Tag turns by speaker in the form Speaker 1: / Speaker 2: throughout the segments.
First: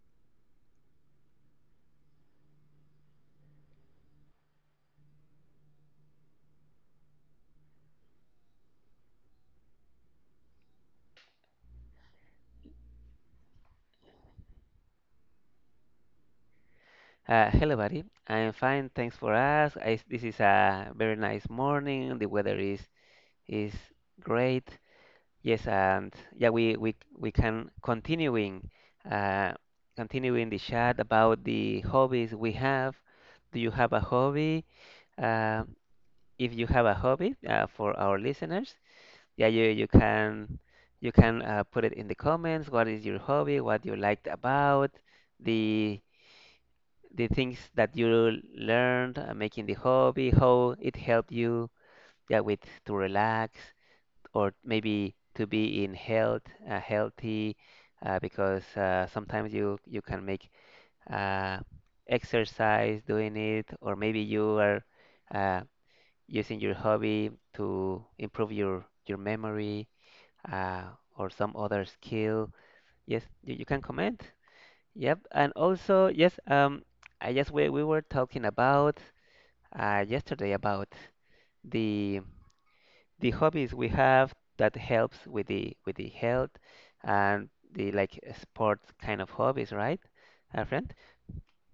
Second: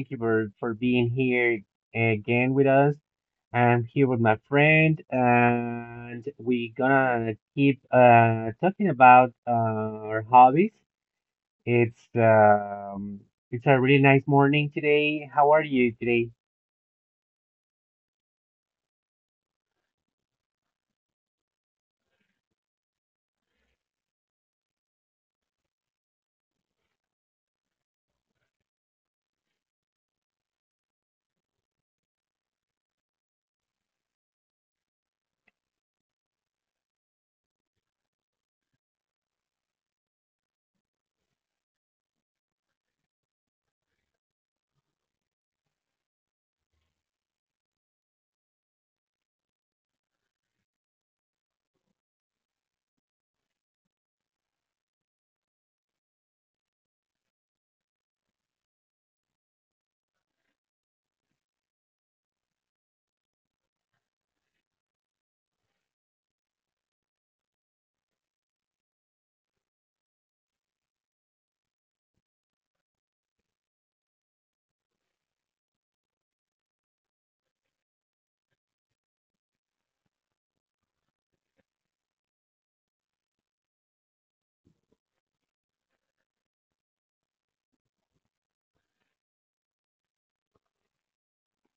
Speaker 1: thank you for being here again with us. I'm here with my friend, and we're gonna keep talking about our hobbies. It's um, it's a really nice morning today. How are you today?
Speaker 2: Hello, buddy. I'm fine, thanks for us. This is a very nice morning. The weather is great. Yes, and yeah, we can uh, continuing the chat about the hobbies we have. Do you have a hobby? Uh, if you have a hobby, for our listeners, yeah, you can put it in the comments. What is your hobby? What you liked about the the things that you learned, making the hobby, how it helped you, yeah, with to relax, or maybe to be in health, healthy, because sometimes you can make, uh, exercise doing it, or maybe you are uh, using your hobby to improve your memory, uh, or some other skill. Yes, you can comment. Yep, and also yes, I just we were talking about yesterday about the the hobbies we have that helps with the health, and the like sports kind of hobbies, right, our friend?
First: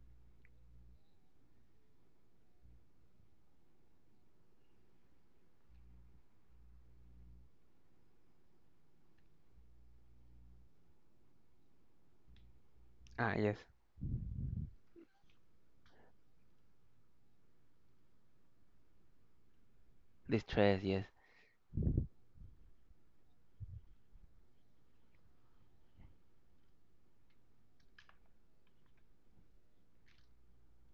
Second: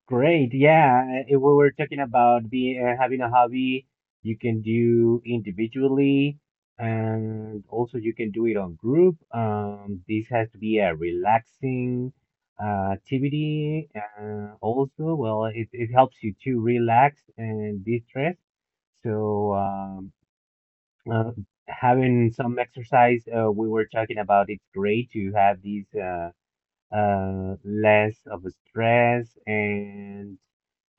Speaker 1: Great. Yeah. If we were talking about having a hobby you can do individually, and also you can do it on group. This has to be a relaxing
Speaker 2: Ah, yes,
Speaker 1: activity. Also, well, it helps you to relax and de-stress. So,
Speaker 2: the stress, yes,
Speaker 1: uh, having some exercise, we were talking about it's great to have these. Less of a stress. And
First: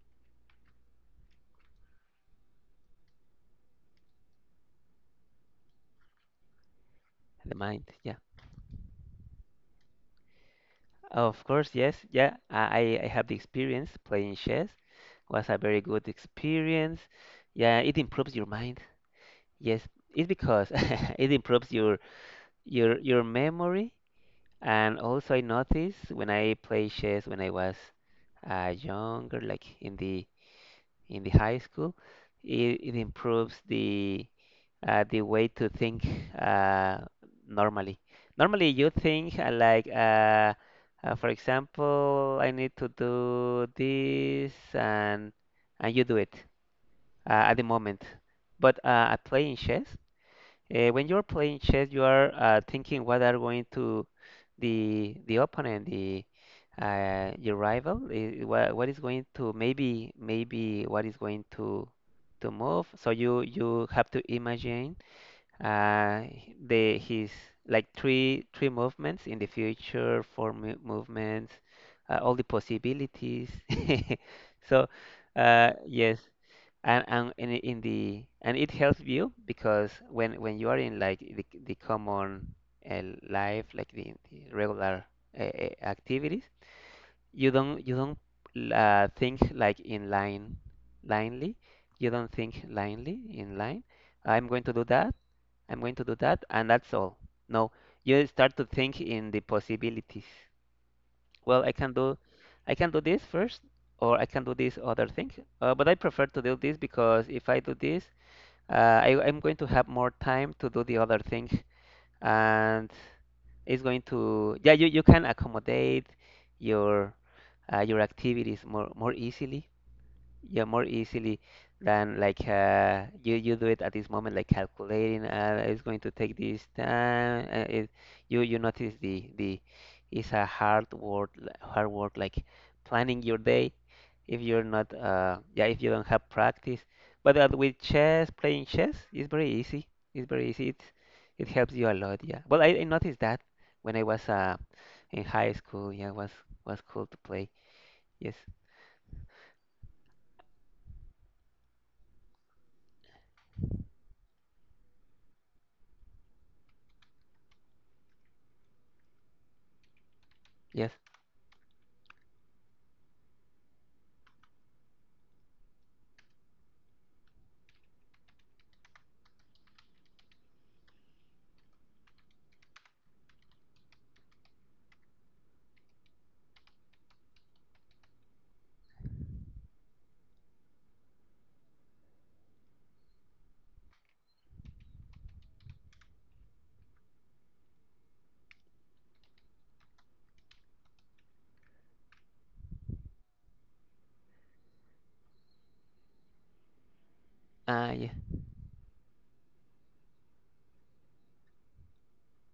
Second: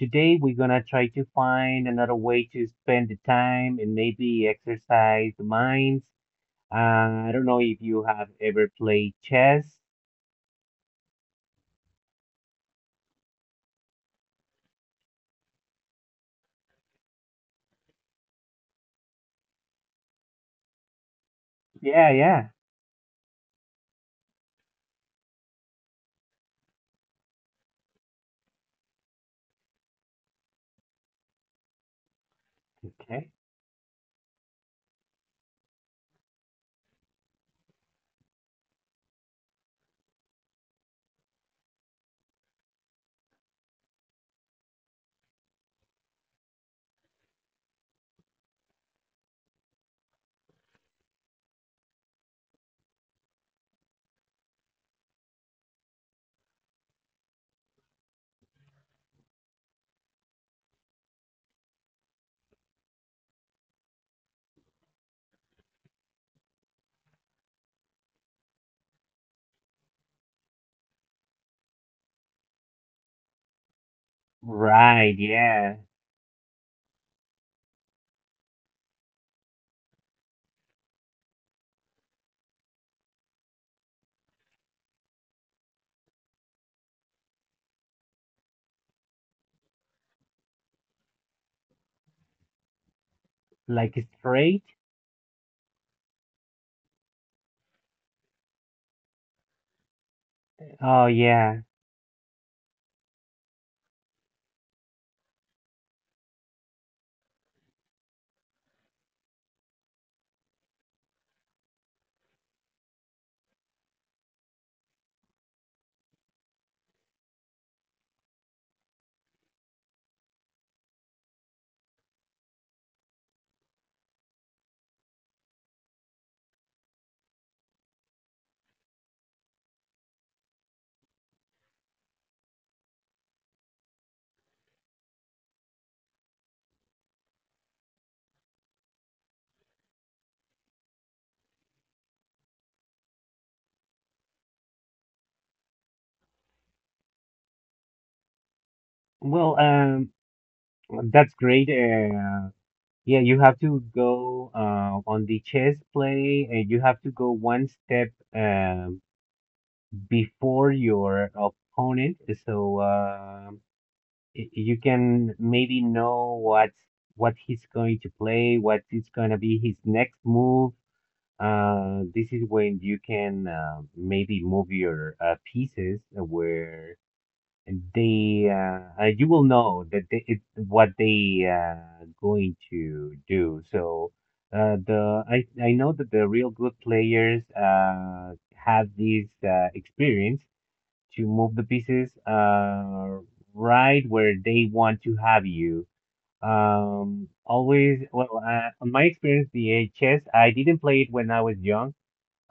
Speaker 1: today we're gonna try to find another way to spend the time and maybe exercise the minds. I don't
Speaker 2: the
Speaker 1: know if
Speaker 2: mind,
Speaker 1: you
Speaker 2: yeah.
Speaker 1: have ever played chess.
Speaker 2: Of course, yes, yeah. I have the experience playing chess. Was a very good experience. Yeah, it improves your mind. Yes, it's because it improves your
Speaker 1: Yeah, yeah.
Speaker 2: your your memory. And also I noticed when I played chess when I was younger, like in the high school, it
Speaker 1: Okay.
Speaker 2: improves the, the way to think. Uh, normally normally you think, like, for example, I need to do this, and you do it at the moment. But at playing chess when you're playing chess, you are thinking what are going to the opponent, the your rival, what is going to, maybe what is going to move. So you have to imagine, uh, the his like three movements in the future, four mo movements, all the possibilities. So
Speaker 1: Right, yeah.
Speaker 2: yes. And and in, in the and it helps you because when you are in, like, the common uh, life, like the regular, activities. You don't think like in line linely. You don't think linely in line.
Speaker 1: Like
Speaker 2: I'm going
Speaker 1: straight.
Speaker 2: to do that I'm going to do that and that's all. No, you start to think in the possibilities.
Speaker 1: Oh yeah.
Speaker 2: Well, I can do this first, or I can do this other thing. But I prefer to do this because if I do this, uh, I'm going to have more time to do the other thing, and it's going to, yeah, you can accommodate your, your activities more easily, yeah, more easily than like, you do it at this moment, like calculating, it's going to take this time, you notice the, it's a hard work. Hard work, like planning your day if you're not, yeah, if you don't have practice. But with chess, playing chess is very easy. It's very easy. It helps you a lot. Yeah, well, I noticed that when I was in high school. Yeah, was cool to play. Yes.
Speaker 1: Well, that's great. Yeah, you have to go on the chess play, and you have to go one step um before
Speaker 2: Yes.
Speaker 1: your opponent, so you can maybe know what he's going to play, what is going to be his next move. This is when you can maybe move your pieces where they you will know that what they going to do. So the I know that the real good players have this experience to move the pieces right where they want to have you.
Speaker 2: Ah,
Speaker 1: Always,
Speaker 2: yeah.
Speaker 1: well, on my experience, the chess, I didn't play it when I was young.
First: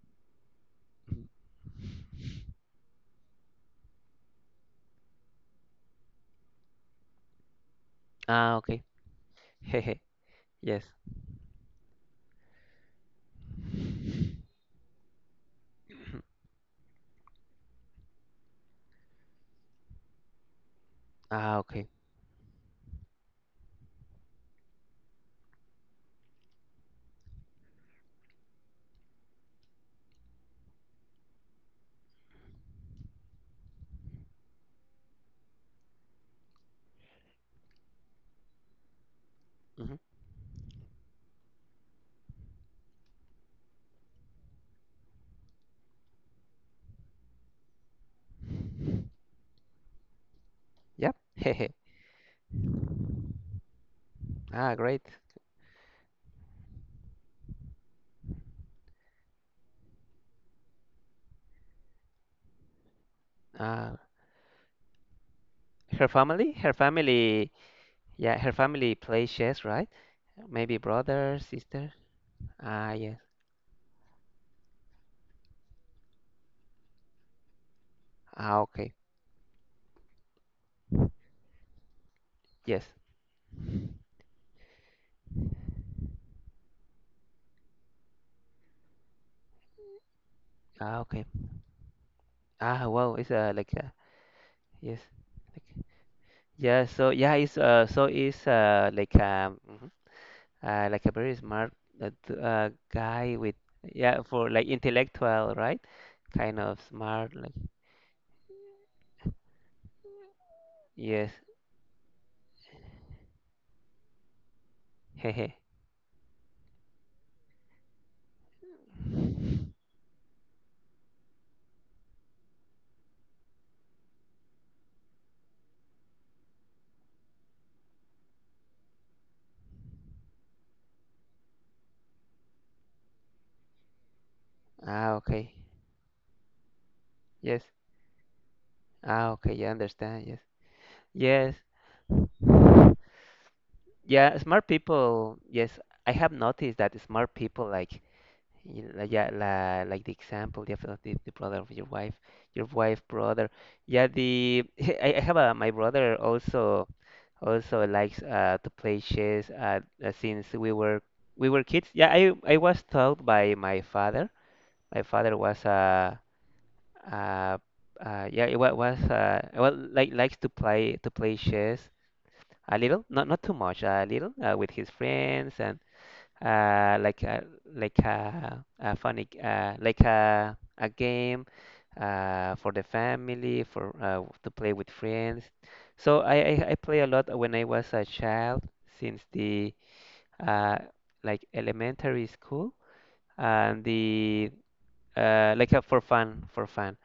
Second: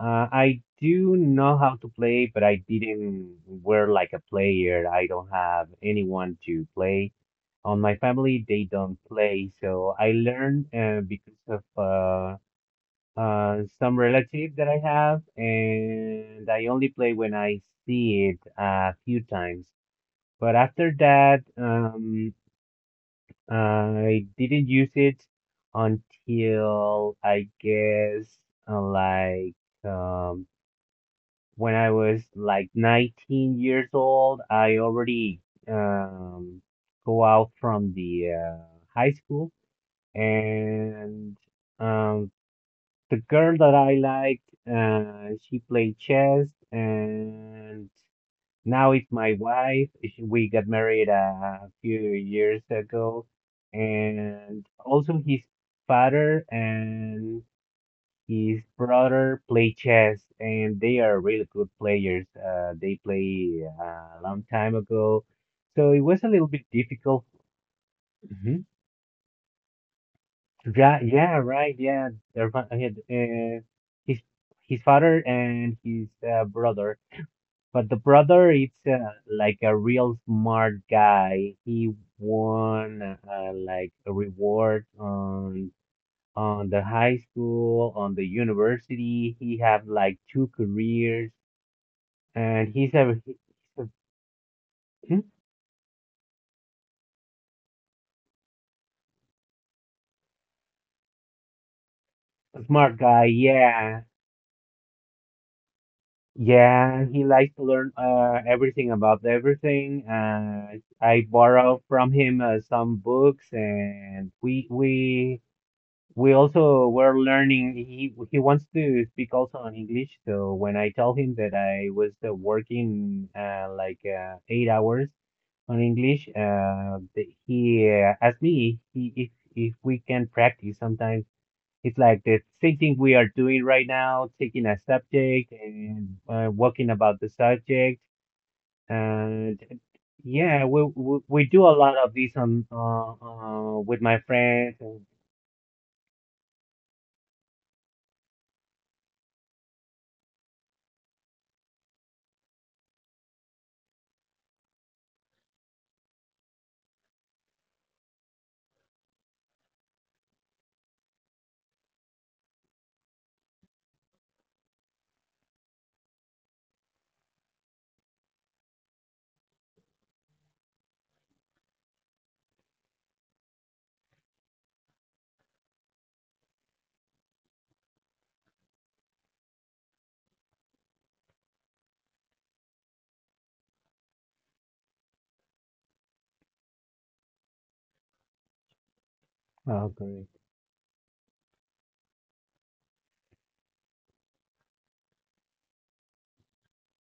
Speaker 1: I do know how to play, but I didn't were like a player. I don't have anyone to play. On my family,
Speaker 2: Ah,
Speaker 1: they
Speaker 2: okay.
Speaker 1: don't play, so
Speaker 2: Hehe.
Speaker 1: I learned
Speaker 2: Yes.
Speaker 1: because of some relative that I have, and I only play when I see it a few times. But after that,
Speaker 2: Ah, okay.
Speaker 1: I didn't use it until I guess uh, like um, when I was like 19 years old. I already um, go out from the high school,
Speaker 2: Hmm.
Speaker 1: and um, the girl that I liked, she played chess, and now it's my wife. We got married
Speaker 2: Yep.
Speaker 1: a
Speaker 2: Hehe.
Speaker 1: few years ago, and
Speaker 2: Ah, great.
Speaker 1: also his father and his brother play chess, and they are really good players. They play
Speaker 2: Ah,
Speaker 1: a long time ago, so it
Speaker 2: her
Speaker 1: was a little
Speaker 2: family?
Speaker 1: bit
Speaker 2: Her
Speaker 1: difficult.
Speaker 2: family. Yeah, her
Speaker 1: Mhm.
Speaker 2: family plays chess, right? Maybe
Speaker 1: Yeah, yeah,
Speaker 2: brother,
Speaker 1: right,
Speaker 2: sister.
Speaker 1: yeah. Their fa-
Speaker 2: Ah, yes.
Speaker 1: his his father and his brother. But the brother
Speaker 2: Ah,
Speaker 1: it's
Speaker 2: okay.
Speaker 1: like a real smart guy. He
Speaker 2: Yes.
Speaker 1: won like a reward on the high school, on the university. He have like two
Speaker 2: Ah, okay.
Speaker 1: careers, and
Speaker 2: Ah, wow. It's
Speaker 1: he's
Speaker 2: like,
Speaker 1: a,
Speaker 2: yes.
Speaker 1: hmm?
Speaker 2: Like, yeah. So yeah, it's so it's like, mhm, like a very smart,
Speaker 1: A smart guy.
Speaker 2: guy with,
Speaker 1: Yeah,
Speaker 2: yeah, for like intellectual, right? Kind of
Speaker 1: yeah. He
Speaker 2: smart, like,
Speaker 1: likes to learn everything about everything. I
Speaker 2: yes.
Speaker 1: borrow from him some books, and we we
Speaker 2: Hehe.
Speaker 1: we also were learning. He wants to speak also in English. So when I tell him that I was working like 8 hours on English, he asked if we can practice. Sometimes it's like the same thing we are doing right now, taking a
Speaker 2: Ah,
Speaker 1: subject
Speaker 2: okay.
Speaker 1: and working about the
Speaker 2: Yes.
Speaker 1: subject.
Speaker 2: Ah, okay.
Speaker 1: And
Speaker 2: Yeah, I understand. Yes.
Speaker 1: yeah, we
Speaker 2: Yes.
Speaker 1: do a lot of this on with my
Speaker 2: Yeah, smart
Speaker 1: friends. And--
Speaker 2: people. Yes, I have noticed that smart people, like, you know, yeah, la, like the example, the brother of your wife brother. Yeah, the I have a my brother also also likes to play chess, since we were kids. Yeah, I was taught by my father. My father was a. Uh, yeah, it was, well, like likes to play chess a little, not not too much, a little, with his friends, and uh, like uh, a funny g- like a game, for the family, for, to play with friends. So I I play a lot when I was a child since the
Speaker 1: Oh, great.
Speaker 2: uh, like elementary school and the like, for fun, for fun.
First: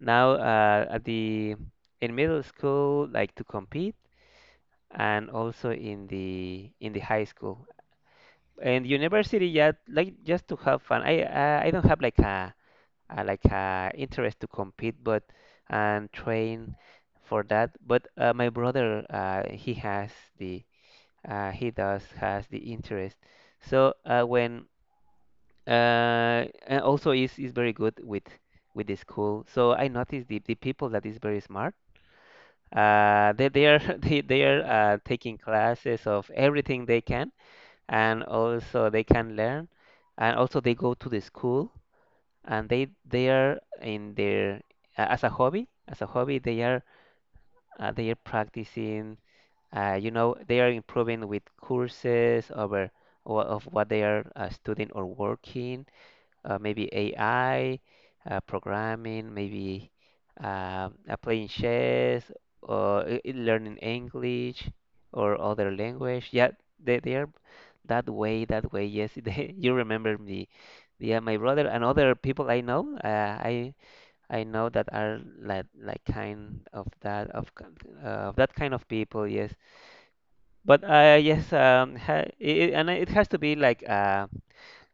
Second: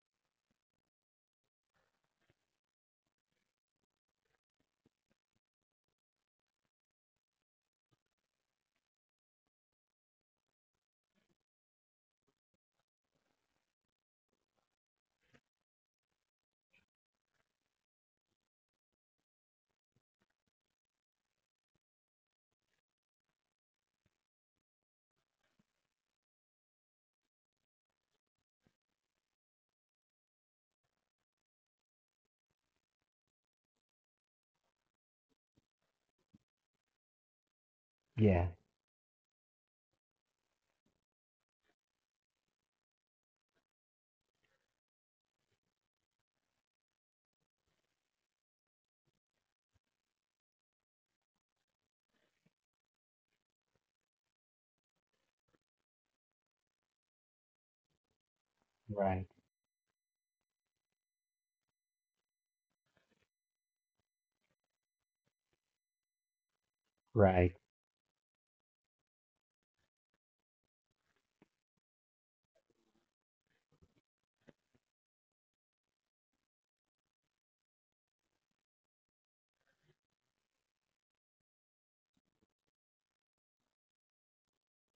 Speaker 2: Now, at the, in middle school, like to compete, and also in the high school and university. Yeah, like just to have fun. I I don't have like a like a interest to compete, but and train for that. But my brother, he has the, he does has the interest. So, when and also is very good with the school. So I noticed the people that is very smart. They are they are taking classes of everything they can, and
Speaker 1: Yeah.
Speaker 2: also they can learn, and also they go to the school and they are in their, as a hobby they are practicing. You know, they are improving with courses over of what they are studying or working, maybe AI,
Speaker 1: Right,
Speaker 2: programming, maybe playing chess, or learning English or other language. Yeah, they are
Speaker 1: right.
Speaker 2: that way, that way. Yes, they, you remember me. Yeah, my brother and other people I know, I know that are like kind of that of of that kind of people. Yes, but yes, ha, I and it has to be like, uh,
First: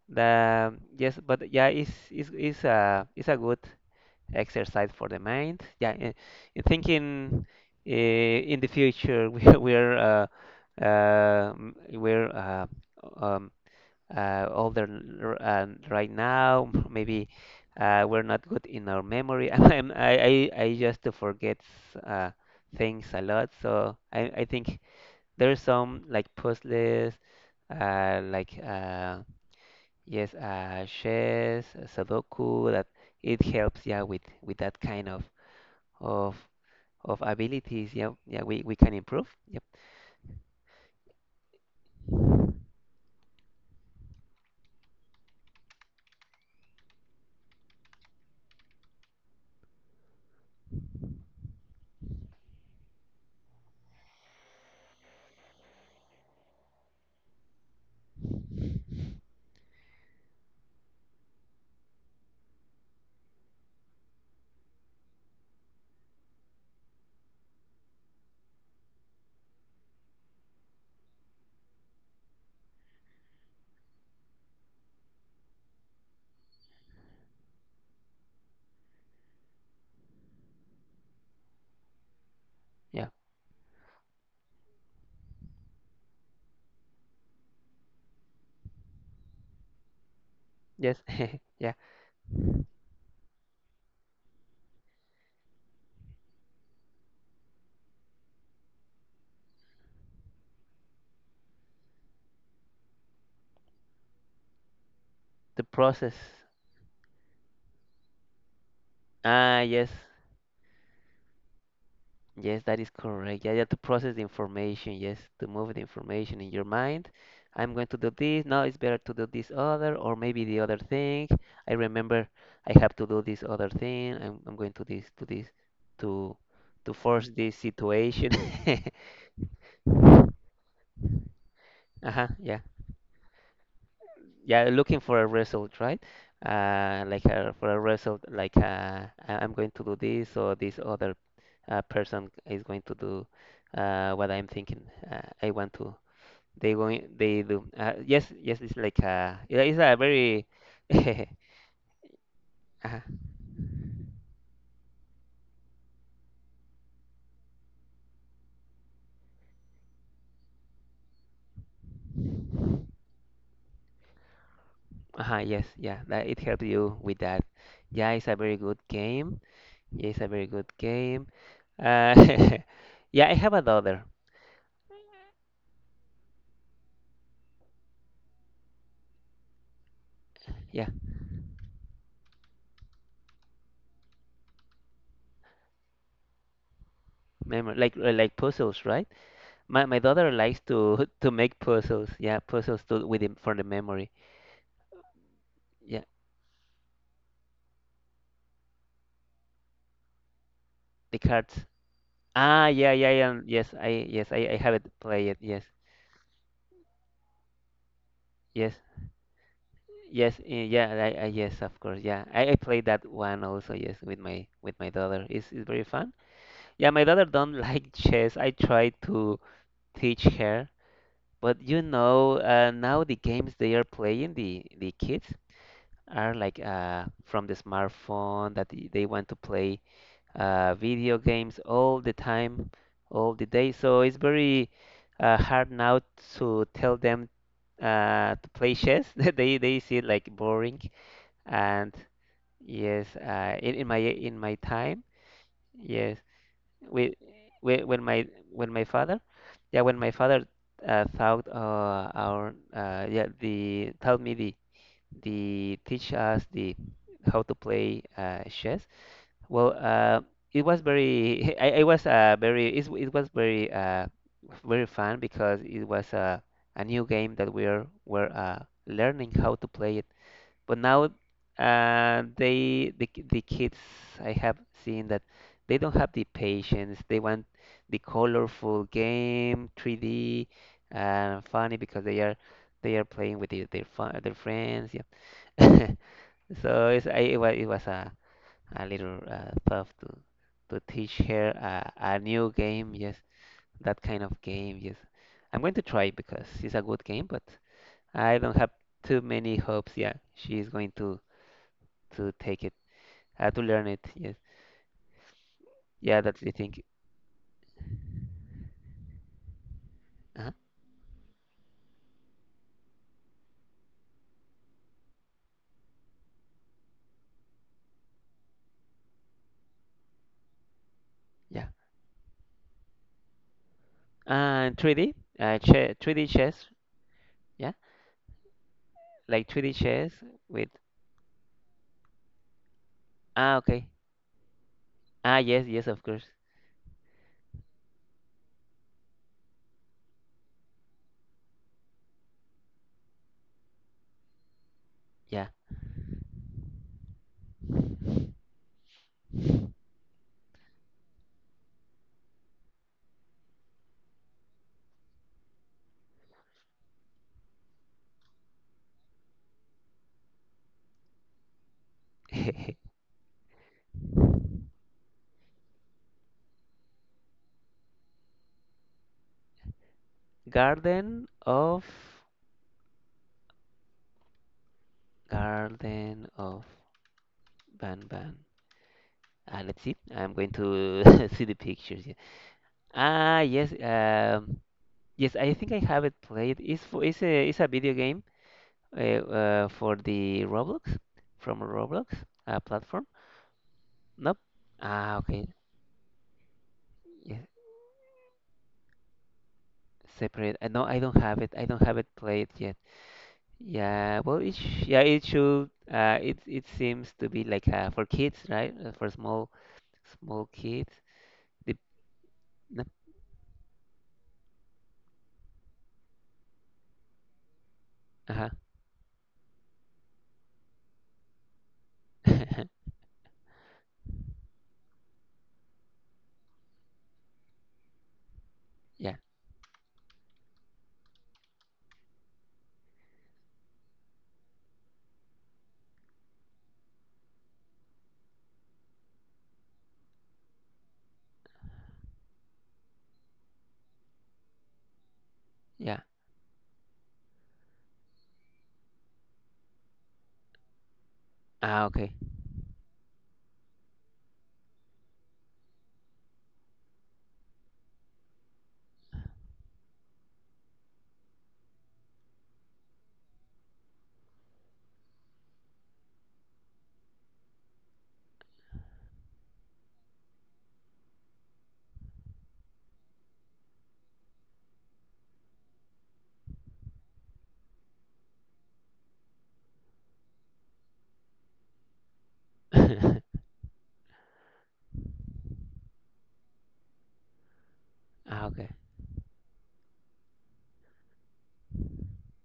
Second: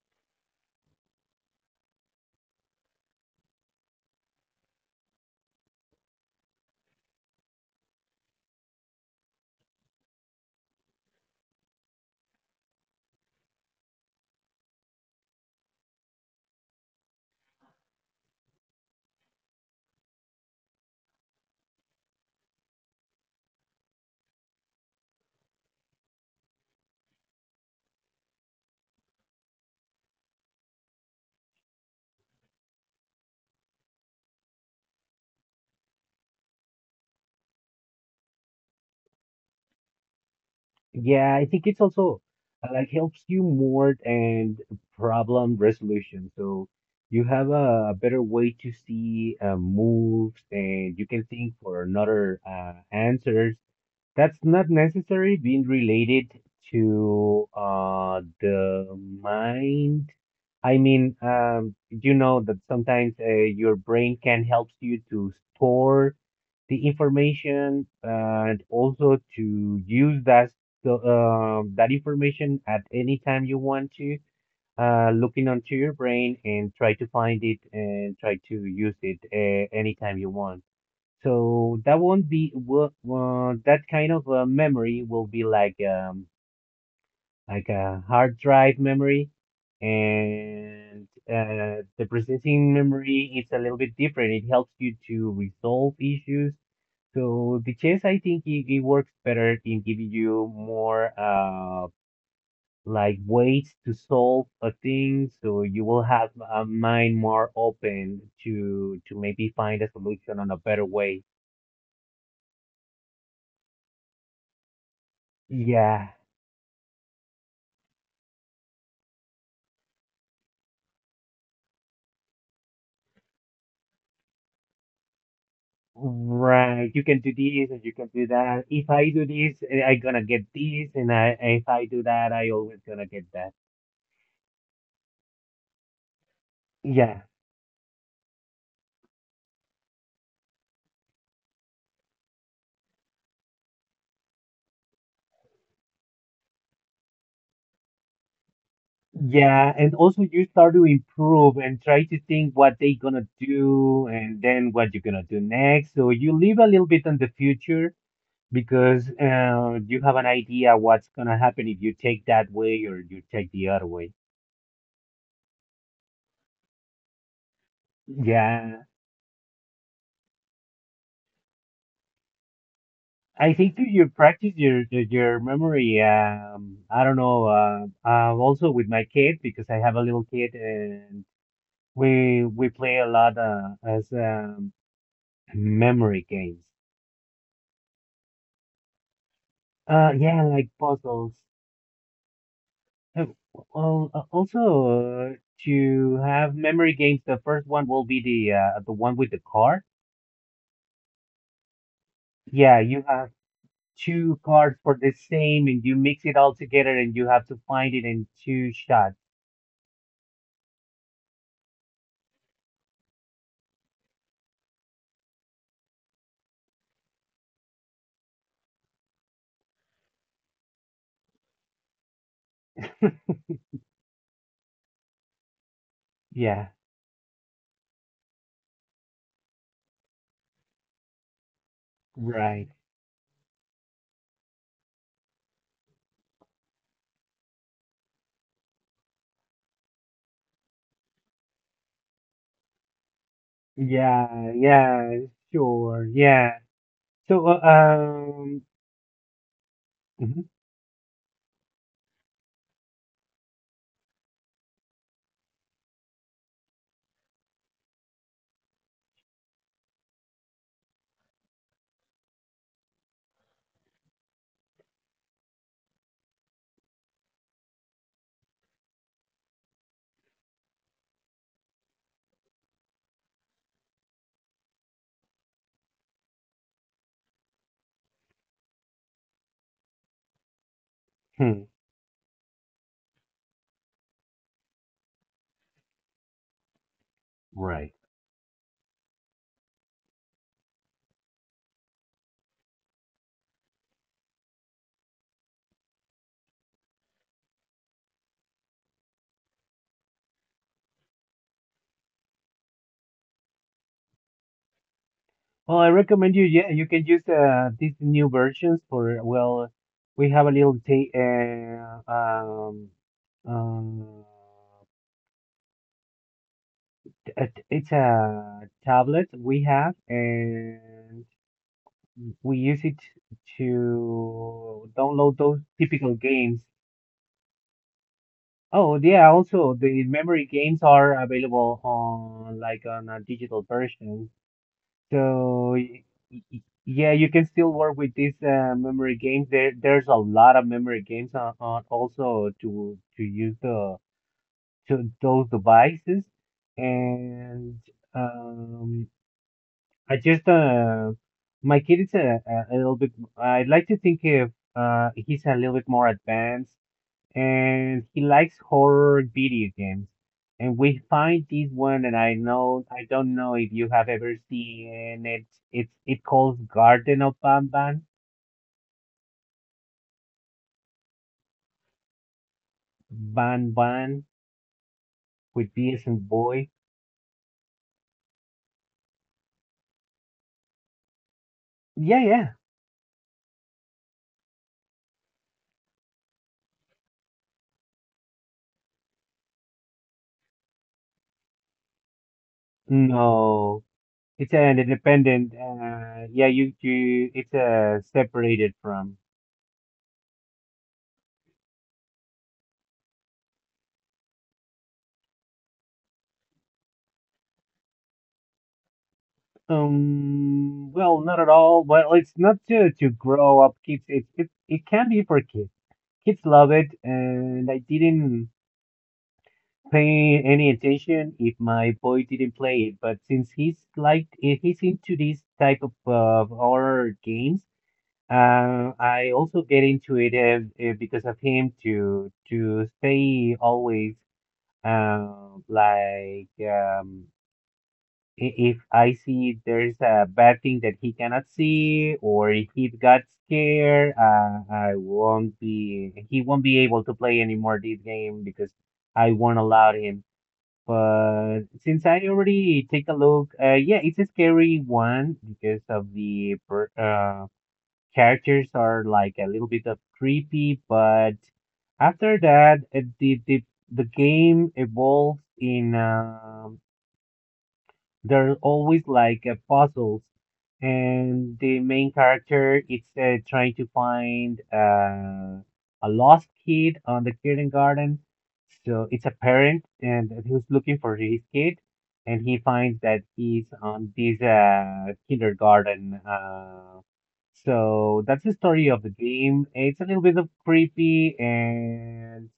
Speaker 2: the yes, but yeah, it's a good exercise for the mind. Yeah, in thinking in the future, we we're, we're, um, older, right now. Maybe we're not good in our memory. I'm, I just forget uh, things a lot. So I think there's some like puzzles, uh, like. Uh, yes, chess, Sudoku, that it helps, yeah, with that kind of of abilities. Yeah, yeah, we can improve. Yep.
Speaker 1: Yeah, I think it's also like helps you more and problem resolution. So you have a better way to see moves and you can think for another answers. That's not necessarily being related to the mind. I mean, you know that sometimes your brain can help you to store the information and also to use that so, that information at any time you want to, looking onto your brain and try to find it and try to use it anytime you want. So that won't be
Speaker 2: Yeah.
Speaker 1: that kind of memory will be like a hard drive memory,
Speaker 2: Yes.
Speaker 1: and
Speaker 2: Yeah.
Speaker 1: the processing memory it's a little bit different. It helps you to resolve issues. So the chess, I think it works better in giving you more like ways to solve a thing. So
Speaker 2: The
Speaker 1: you will
Speaker 2: process.
Speaker 1: have a mind more open to maybe
Speaker 2: Ah,
Speaker 1: find a
Speaker 2: yes.
Speaker 1: solution on a better way.
Speaker 2: Yes, that is correct. Yeah, yeah, to process the information. Yes, to move the
Speaker 1: Yeah.
Speaker 2: information in your mind. I'm going to do this. Now it's better to do this other, or maybe the other thing. I remember I have to do this other thing. I'm going to this, to this, to
Speaker 1: Right,
Speaker 2: to
Speaker 1: you can
Speaker 2: force
Speaker 1: do
Speaker 2: this
Speaker 1: this and you can do
Speaker 2: situation.
Speaker 1: that. If I do this, eh, I gonna
Speaker 2: Uh-huh,
Speaker 1: get this, and I if I do that, I
Speaker 2: yeah.
Speaker 1: always gonna get that.
Speaker 2: Yeah, looking for a result, right?
Speaker 1: Yeah,
Speaker 2: Like for a result, like, I'm going to do this, or this other person is going to do what I'm thinking. I want to. They going. They do. Yes, yes. It's like, yeah,
Speaker 1: yeah,
Speaker 2: it's
Speaker 1: and
Speaker 2: a
Speaker 1: also you
Speaker 2: very.
Speaker 1: start to
Speaker 2: Uh-huh,
Speaker 1: improve and try to think what they gonna do and then what you're gonna do next. So you live a little bit on the future because you have an idea what's gonna happen if you take that way or you take the other way.
Speaker 2: uh-huh, yes, yeah. That it helps you with that. Yeah, it's a very good
Speaker 1: Yeah.
Speaker 2: game. Yeah, it's a very good game. Uh, yeah, I
Speaker 1: I
Speaker 2: have
Speaker 1: think that
Speaker 2: another.
Speaker 1: you practice your your memory. I don't know. Also with my kid because I have a little kid
Speaker 2: Yeah.
Speaker 1: and we play a lot as memory games.
Speaker 2: Memory, like, like puzzles, right? My daughter
Speaker 1: Yeah,
Speaker 2: likes
Speaker 1: like
Speaker 2: to
Speaker 1: puzzles.
Speaker 2: to make puzzles. Yeah, puzzles to with
Speaker 1: Uh,
Speaker 2: him for the
Speaker 1: Well,
Speaker 2: memory.
Speaker 1: also uh,
Speaker 2: Yeah,
Speaker 1: to have memory games, the first one will be the one with the card.
Speaker 2: the cards. Ah,
Speaker 1: Yeah,
Speaker 2: yeah,
Speaker 1: you
Speaker 2: yeah,
Speaker 1: have
Speaker 2: yeah. Yes,
Speaker 1: two
Speaker 2: I have
Speaker 1: cards
Speaker 2: it
Speaker 1: for the
Speaker 2: play it. Yes,
Speaker 1: same, and you mix it all together, and you have to find it in two
Speaker 2: yes,
Speaker 1: shots.
Speaker 2: yes. Eh, yeah, I yes, of course. Yeah, I played that one also. Yes, with my daughter. It's very fun. Yeah, my daughter don't like chess. I tried to teach her, but you know, now the games they are playing the kids are like,
Speaker 1: Yeah,
Speaker 2: from the smartphone that they want to play video games all the
Speaker 1: right.
Speaker 2: time, all the day. So it's very hard now to tell them to play chess. They see it like boring. And yes, in
Speaker 1: Yeah,
Speaker 2: my time,
Speaker 1: yeah, sure,
Speaker 2: yes,
Speaker 1: yeah.
Speaker 2: we,
Speaker 1: So,
Speaker 2: we when my when my father, yeah, when my
Speaker 1: mhm,
Speaker 2: father thought our yeah the told me the they teach us the how to play chess. Well, it was very. I was very. It was very, very fun because it was a new game that we are, were learning how to play it. But now they the the kids, I have seen that they don't have the patience. They want the colorful game, 3D, and
Speaker 1: hmm,
Speaker 2: funny because they are playing with their, fun, their friends. Yeah. So it's, it was
Speaker 1: right.
Speaker 2: a little, tough to teach her a new game. Yes, that kind of game. Yes, I'm going to try because it's a good game, but I don't have too many hopes. Yeah, she is going to take it, to learn it. Yes,
Speaker 1: Well, I
Speaker 2: yeah,
Speaker 1: recommend
Speaker 2: that's
Speaker 1: you.
Speaker 2: the
Speaker 1: Yeah,
Speaker 2: thing.
Speaker 1: you can use these new versions for. Well, we have a
Speaker 2: uh
Speaker 1: little um, it's a tablet we have, and
Speaker 2: Yeah,
Speaker 1: we use it
Speaker 2: and
Speaker 1: to
Speaker 2: 3D,
Speaker 1: download those
Speaker 2: che
Speaker 1: typical
Speaker 2: 3D
Speaker 1: games.
Speaker 2: chess. Yeah,
Speaker 1: Oh yeah,
Speaker 2: like
Speaker 1: also
Speaker 2: 3D
Speaker 1: the
Speaker 2: chess
Speaker 1: memory
Speaker 2: with.
Speaker 1: games are available on like on a
Speaker 2: Ah,
Speaker 1: digital
Speaker 2: okay.
Speaker 1: version.
Speaker 2: Ah, yes,
Speaker 1: So
Speaker 2: yes, of course.
Speaker 1: y- yeah, you can still work with these memory games. There's a lot of memory games on also to use the to those
Speaker 2: Yeah.
Speaker 1: devices. And um, I just my kid is a little bit. I'd like to think if he's a little bit more advanced and he likes horror video games. And we find this one, and I don't know if you have ever seen it. It's it calls Garden of Banban,
Speaker 2: Garden of
Speaker 1: Banban with B as in
Speaker 2: Garden of
Speaker 1: boy.
Speaker 2: Banban. Ah, let's see. I'm going to see the pictures. Yeah.
Speaker 1: Yeah, yeah.
Speaker 2: Ah, yes. Yes, I think I have it played. It's a video game, for the Roblox, from Roblox platform.
Speaker 1: No,
Speaker 2: Nope.
Speaker 1: it's an
Speaker 2: Ah, okay.
Speaker 1: independent. Yeah, you you.
Speaker 2: Yeah,
Speaker 1: It's separated from.
Speaker 2: separate. No, I don't have it. I don't have it played yet. Yeah. Well, it sh yeah, it should. It seems to be like, for kids, right? For small small kids.
Speaker 1: Um, well, not at
Speaker 2: The,
Speaker 1: all. Well, it's not
Speaker 2: no,
Speaker 1: to to grow up kids. It can be for kids. Kids love it, and I didn't pay any attention if my boy didn't
Speaker 2: uh-huh.
Speaker 1: play it. But since he's like eh, he's into these type of horror games,
Speaker 2: Yeah,
Speaker 1: I also get into it because of him to stay always uh, like if I see there's a bad thing that he cannot see or if he got scared, I won't
Speaker 2: yeah.
Speaker 1: be he won't be able to play anymore this game because I won't allow him. But
Speaker 2: Ah,
Speaker 1: since
Speaker 2: okay.
Speaker 1: I already take a look, yeah, it's a scary one because of the characters are like a little bit of creepy. But after that, it, the game evolves in they're always like puzzles, and the main character is trying to find a lost kid on the kindergarten. So it's a parent and who's looking for his kid, and he finds that he's on this kindergarten. So that's the
Speaker 2: Ah, okay.
Speaker 1: story of the game. It's a little bit of creepy, and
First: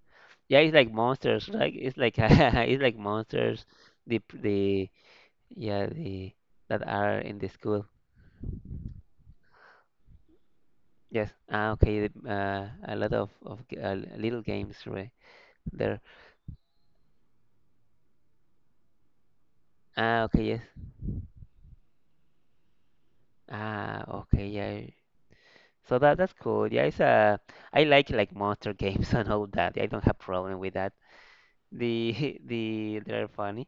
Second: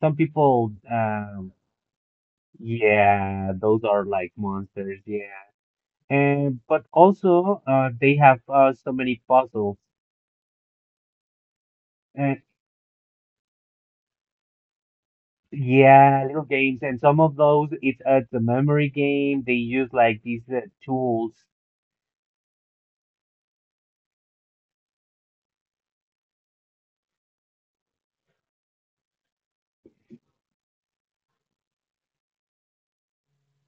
Speaker 1: some
Speaker 2: Yeah,
Speaker 1: people,
Speaker 2: it's like monsters. Like it's like it's like
Speaker 1: yeah,
Speaker 2: monsters.
Speaker 1: those are
Speaker 2: The
Speaker 1: like
Speaker 2: p- the
Speaker 1: monsters. Yeah.
Speaker 2: yeah, the
Speaker 1: And but
Speaker 2: that are in the
Speaker 1: also
Speaker 2: school.
Speaker 1: they have so many puzzles.
Speaker 2: Yes. Ah, okay.
Speaker 1: And
Speaker 2: A lot of little games, right there.
Speaker 1: yeah, little games, and some of those it's a memory game. They use like
Speaker 2: Ah,
Speaker 1: these
Speaker 2: okay. Yes.
Speaker 1: tools.
Speaker 2: Ah, okay. Yeah. So that that's cool. Yeah, it's I like monster games and all that. Yeah, I don't have problem with that. The the they are funny.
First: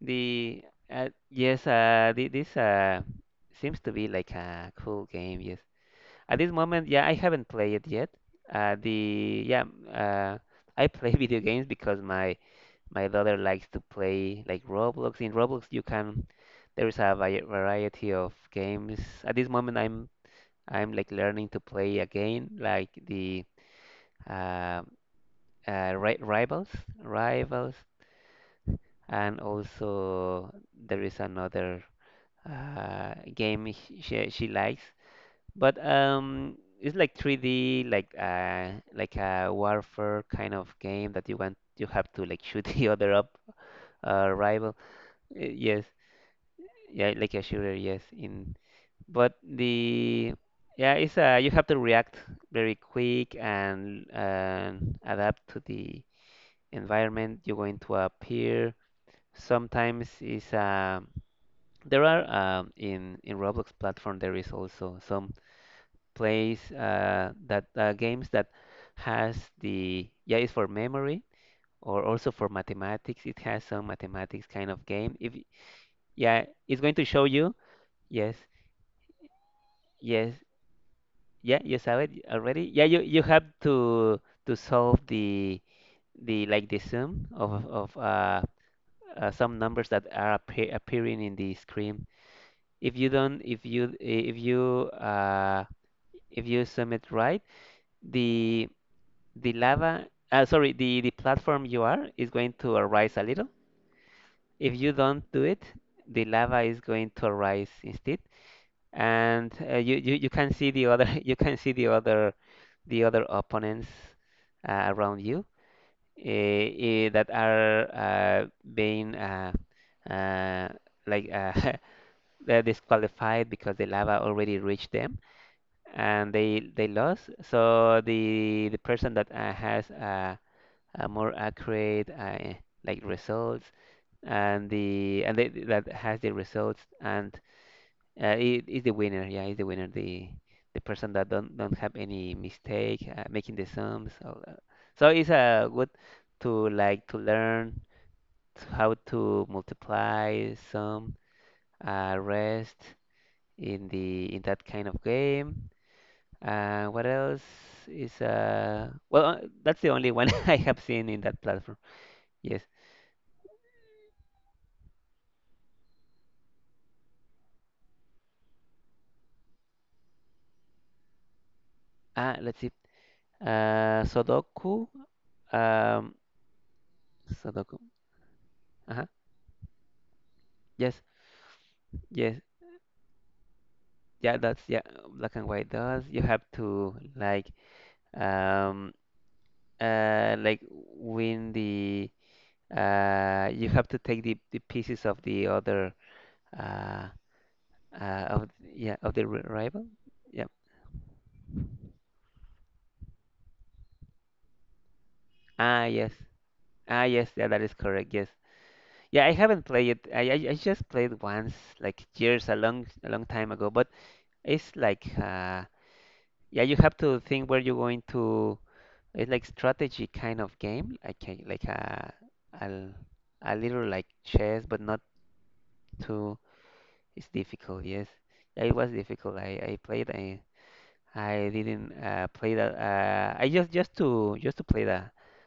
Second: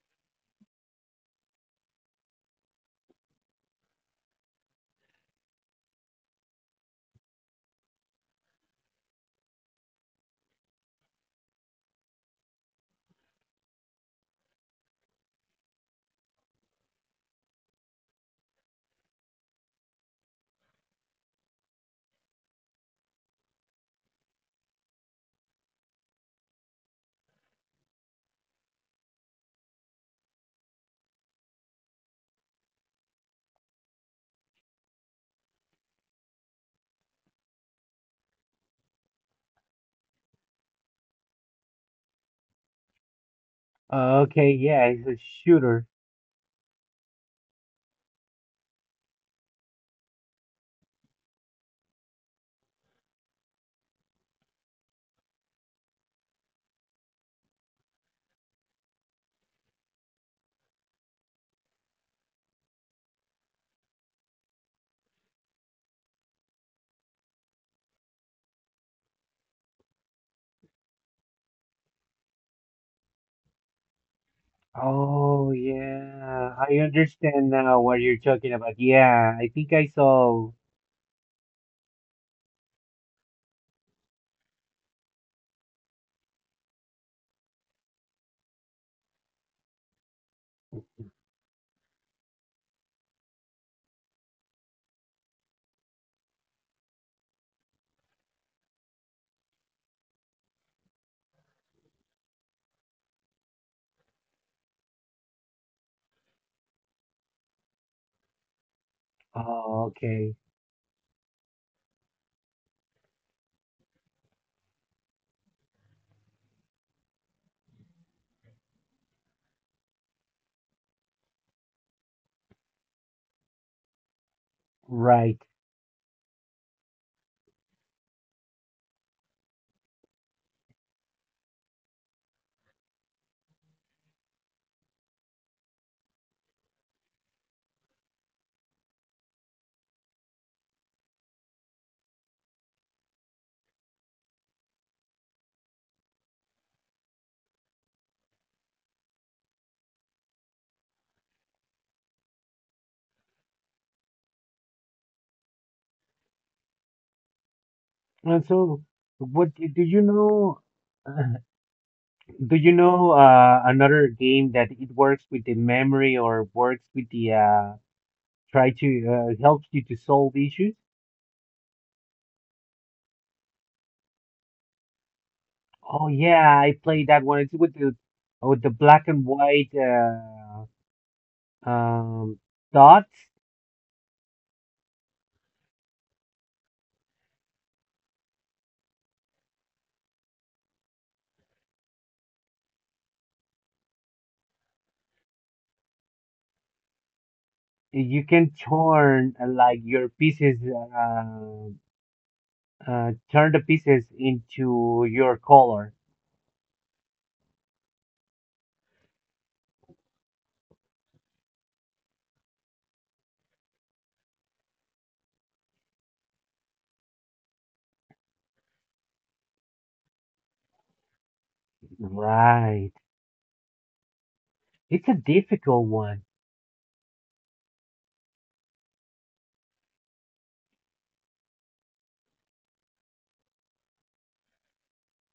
Speaker 2: The yes, this seems to be like a cool game. Yes, at this moment, yeah, I haven't played it yet. The yeah, I play video games because my daughter likes to play like Roblox. In Roblox, you can there is a variety of games. At this moment, I'm like learning to play again, like the uh, ri Rivals, Rivals and also there is another game she likes, but it's like 3D, like a warfare kind of game that you have to like shoot the other up
Speaker 1: Okay,
Speaker 2: rival.
Speaker 1: yeah, it's a
Speaker 2: Yes,
Speaker 1: shooter.
Speaker 2: yeah, like a shooter. Yes, in but the yeah, it's you have to react very quick and adapt to the environment. You go into a pier. Sometimes it's there are in Roblox platform there is also some plays that games that has the yeah, it's for memory or also for mathematics. It has some mathematics kind of game. If
Speaker 1: Oh
Speaker 2: yeah,
Speaker 1: yeah,
Speaker 2: it's
Speaker 1: I
Speaker 2: going to show you.
Speaker 1: understand now what you're
Speaker 2: Yes,
Speaker 1: talking about. Yeah, I think I
Speaker 2: yes,
Speaker 1: saw.
Speaker 2: yeah, you saw it already. Yeah, you have to solve the like the sum of some numbers that are appearing in the screen. If you don't, if you sum it right, the lava, sorry, the platform you are is going to arise a little. If you don't do it, the lava is going to arise instead, and
Speaker 1: Oh,
Speaker 2: you
Speaker 1: okay,
Speaker 2: can see the other you can see the other opponents around you, that are being uh, like they're disqualified because the lava already reached them.
Speaker 1: right.
Speaker 2: And they lost. So the person that has a more accurate like results, and the and they, that has the results. And is the winner. Yeah, is the winner. The person that don't have any mistake making the sums. So, it's good to like to learn to how to multiply, sum, rest in the in that kind of game. What else is
Speaker 1: And so,
Speaker 2: well
Speaker 1: what do
Speaker 2: That's the only
Speaker 1: you
Speaker 2: one I
Speaker 1: know?
Speaker 2: have seen in that platform. Yes.
Speaker 1: Do you know another game that it works with the memory or works with the try to helps you to solve issues.
Speaker 2: Ah, let's see. Sudoku. Um,
Speaker 1: Oh yeah, I played that one. It's
Speaker 2: Sudoku.
Speaker 1: with the
Speaker 2: Uh-huh.
Speaker 1: black and white
Speaker 2: Yes. Yes.
Speaker 1: um, dots.
Speaker 2: Yeah, that's yeah, black and white dots. You have to um like win the you have to take the pieces of the other uh uh
Speaker 1: You
Speaker 2: of
Speaker 1: can
Speaker 2: yeah of the
Speaker 1: turn
Speaker 2: rival.
Speaker 1: like your
Speaker 2: Yeah.
Speaker 1: pieces, turn the pieces into your
Speaker 2: Ah,
Speaker 1: color.
Speaker 2: yes. Ah, yes. Yeah, that is correct. Yes. Yeah, I haven't played it. I just played once, like years, a long time ago. But it's like, yeah, you have to think where you're going to. It's like strategy kind of game, like a a, l-
Speaker 1: Right.
Speaker 2: a little like chess, but not
Speaker 1: It's a difficult
Speaker 2: too.
Speaker 1: one.
Speaker 2: It's difficult. Yes, yeah, it was difficult. I played. I didn't play that. I just to play that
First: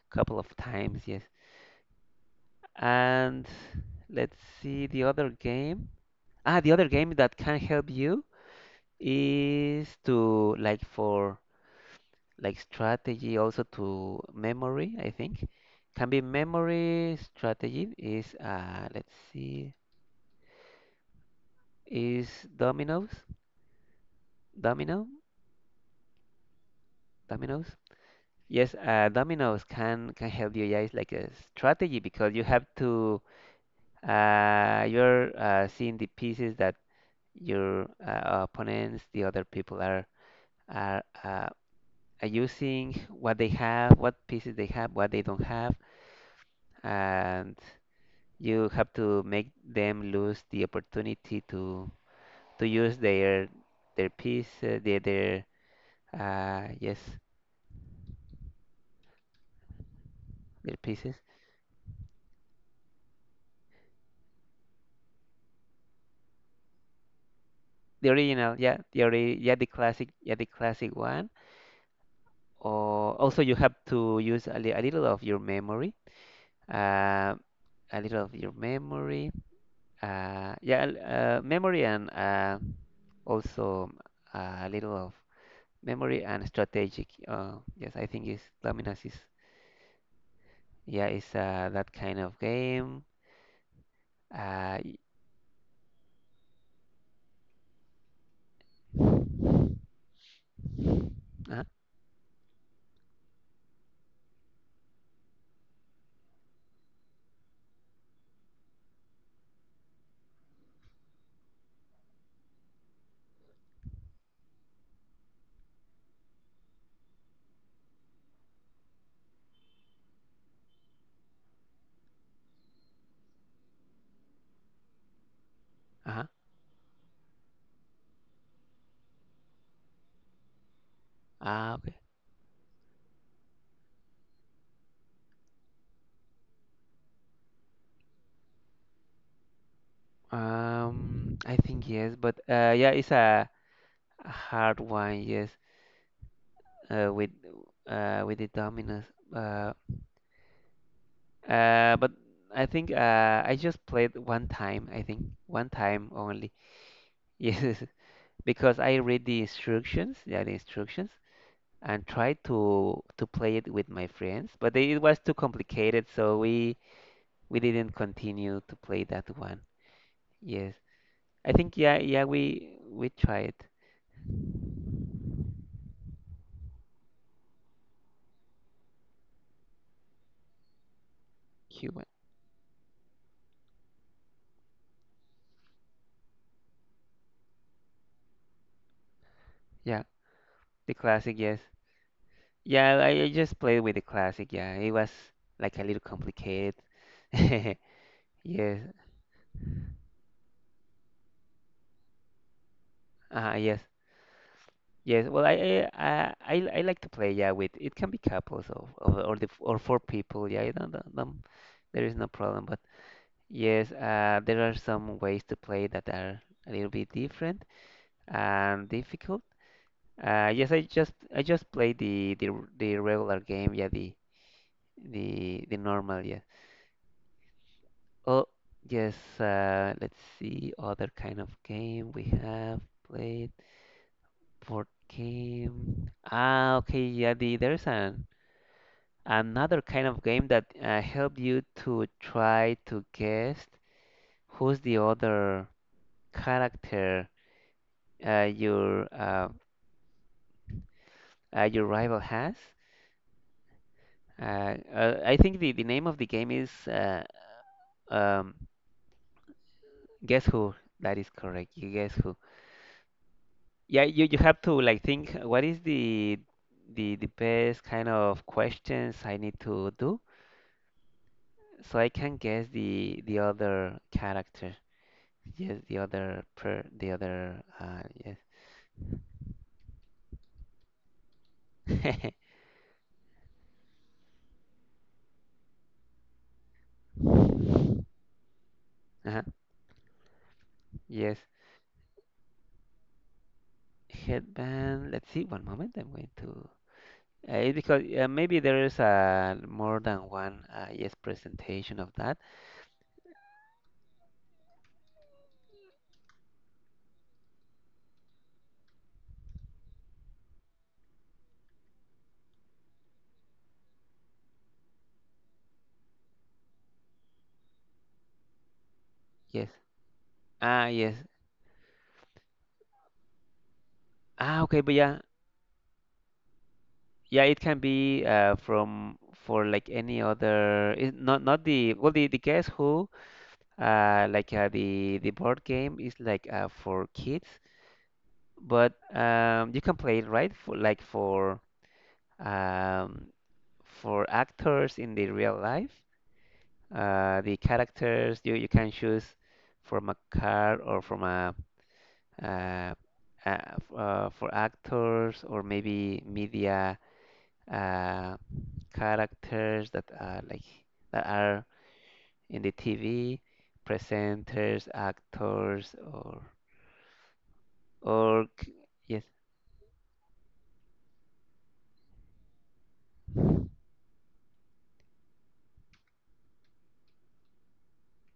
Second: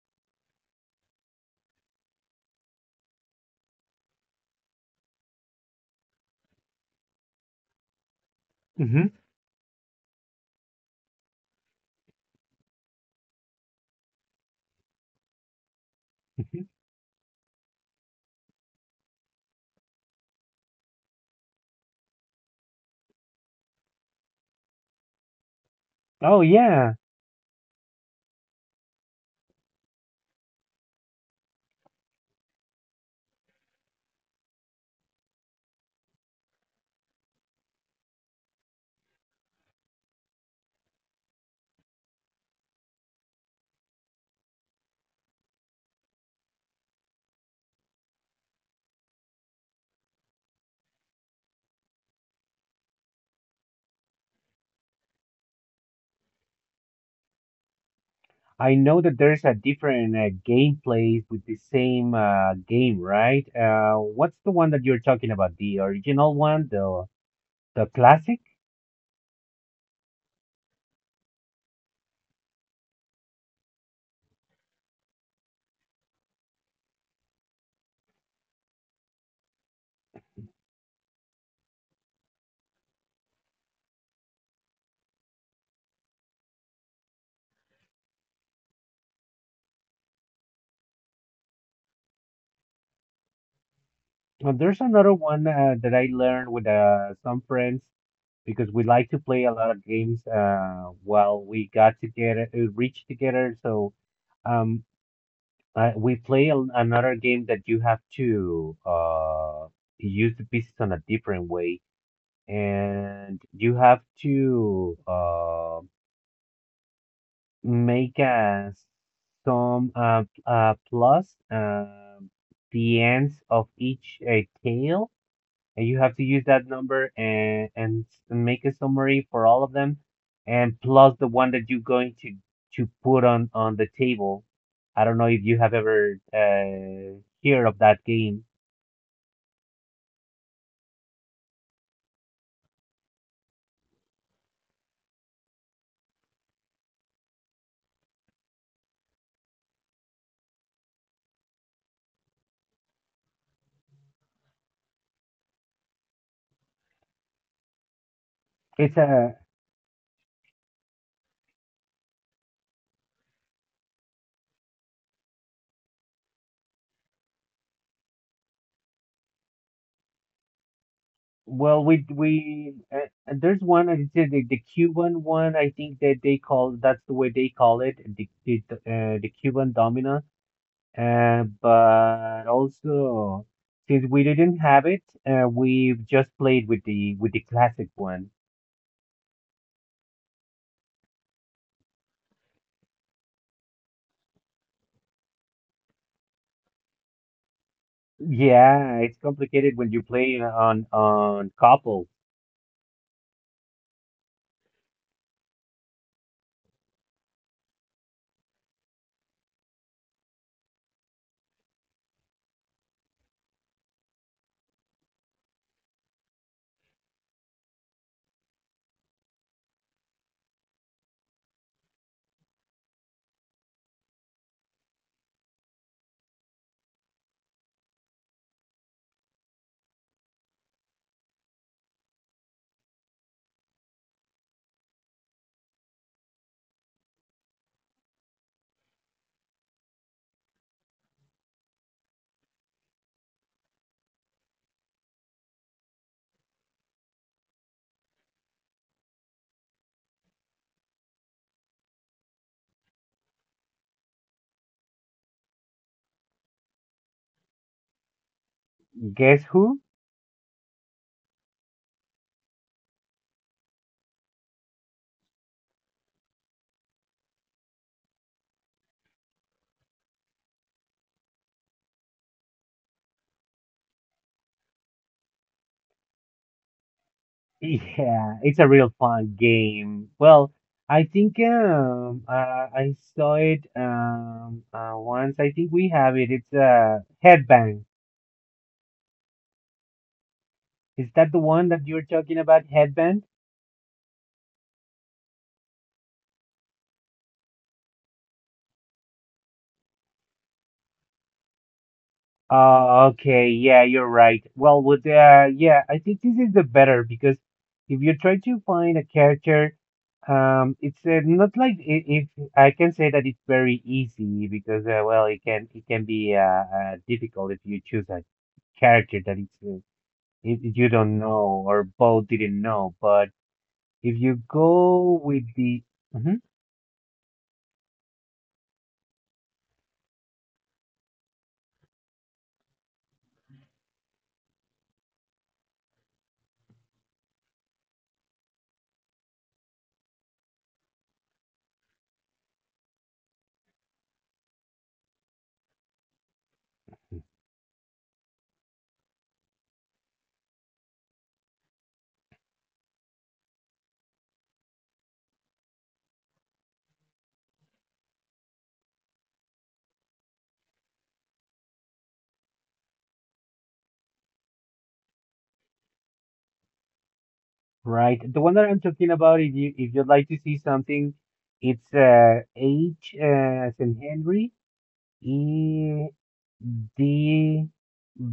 Speaker 2: a couple of times. Yes, and let's see the other game. Ah, the other game that can help you
Speaker 1: Hmm.
Speaker 2: is to like for like strategy, also to memory, I think. Can be memory strategy is let's see is dominoes, domino,
Speaker 1: Oh yeah.
Speaker 2: dominoes. Yes, dominoes can help you. Yeah, it's like a strategy because you have to you're seeing the pieces that your opponents, the other people are using. What they have, what pieces they have, what they don't have, and you have to make them lose the opportunity to use their their yes,
Speaker 1: I know that there's a different
Speaker 2: their pieces.
Speaker 1: gameplays with the same game, right? What's the one that you're talking about? The original one, the
Speaker 2: The
Speaker 1: classic?
Speaker 2: original, yeah, the ori yeah, the classic one. Or also you have to use a little of your memory, uh, a little of your memory, yeah, memory and also a little of memory and strategic. Yes, I think it's Luminous, is yeah, it's that kind of game.
Speaker 1: There's
Speaker 2: Uh, y-
Speaker 1: another one that I learned with some friends because we like to play a lot of games while
Speaker 2: uh-huh,
Speaker 1: we got together, reach together. So um, we play another game that you have to use the pieces on a different way, and you have to. Make some plus the ends of each tail, and you have to
Speaker 2: uh-huh.
Speaker 1: use that number and make a summary for all of them, and plus the one that
Speaker 2: Ah,
Speaker 1: you're
Speaker 2: okay.
Speaker 1: going to put on the table. I don't know if you have ever heard of that game.
Speaker 2: I think yes, but yeah, it's a hard one. Yes, uh, with with the dominoes. Uh, but I think I just played one time. I think one time only. Yes, because
Speaker 1: It's
Speaker 2: I read
Speaker 1: a
Speaker 2: the instructions. Yeah, the instructions. And tried to play it with my friends, but it was too complicated, so we didn't continue to play that one. Yes, I think
Speaker 1: Well,
Speaker 2: yeah,
Speaker 1: we
Speaker 2: yeah
Speaker 1: we
Speaker 2: we tried
Speaker 1: there's one I said the Cuban one. I think that they call that's the way they call it the Cuban Domino. Uh,
Speaker 2: Cuban.
Speaker 1: but also since we didn't have it, we've just played with the classic one.
Speaker 2: Yeah, the classic. Yes, yeah, I just played with the classic. Yeah, it was like a little complicated. Yes,
Speaker 1: Yeah, it's complicated when you play on couple.
Speaker 2: yes, yes. Well, I like to play. Yeah, with it can be couples of or four people. Yeah, I don't- there is no problem. But yes, there are some ways to play that are a little bit different and difficult. Yes, I just play the the regular game, yeah, the the normal, yeah. Oh, yes. Let's see other kind of game we have played. Board game. Ah, okay, yeah. There's an another kind of game that help you to try to guess who's the other character uh, your uh, your rival has. I think the name of the game is um,
Speaker 1: Guess who?
Speaker 2: Guess Who. That is correct. You guess who? Yeah, you have to like think what is the the best kind of questions I need to do so I can guess the other character. Yes, the other uh, yes.
Speaker 1: Yeah, it's a real fun game. Well, I think I saw it once. I think we have it. It's a headband.
Speaker 2: uh-huh.
Speaker 1: Is that the
Speaker 2: Yes.
Speaker 1: one that you're talking about? Headband?
Speaker 2: Headband. Let's see. One moment. I'm going to. It's because maybe there is a more than one yes presentation of that.
Speaker 1: Oh, okay. Yeah, you're right. Well, with yeah, I think this is the better because if you try to find a character, it's not like it. I can say that it's very easy because well, it can be difficult if you choose a character that it's
Speaker 2: Yes.
Speaker 1: it,
Speaker 2: Ah,
Speaker 1: you
Speaker 2: yes.
Speaker 1: don't know or both didn't know. But if you
Speaker 2: Ah, okay, but yeah,
Speaker 1: go with the. Mhm.
Speaker 2: yeah, it can be from for like any other. It's not not the well the Guess Who like the board game is like for kids, but you can play it right for um, for actors in the real life. The characters you can choose from a card or from a uh, uh, for actors or maybe media uh, characters that are like that are in the TV, presenters, actors, or
Speaker 1: Right. The
Speaker 2: or
Speaker 1: one that
Speaker 2: c-
Speaker 1: I'm talking
Speaker 2: yes,
Speaker 1: about, if you if you'd like to see something, it's H, as in Henry, E D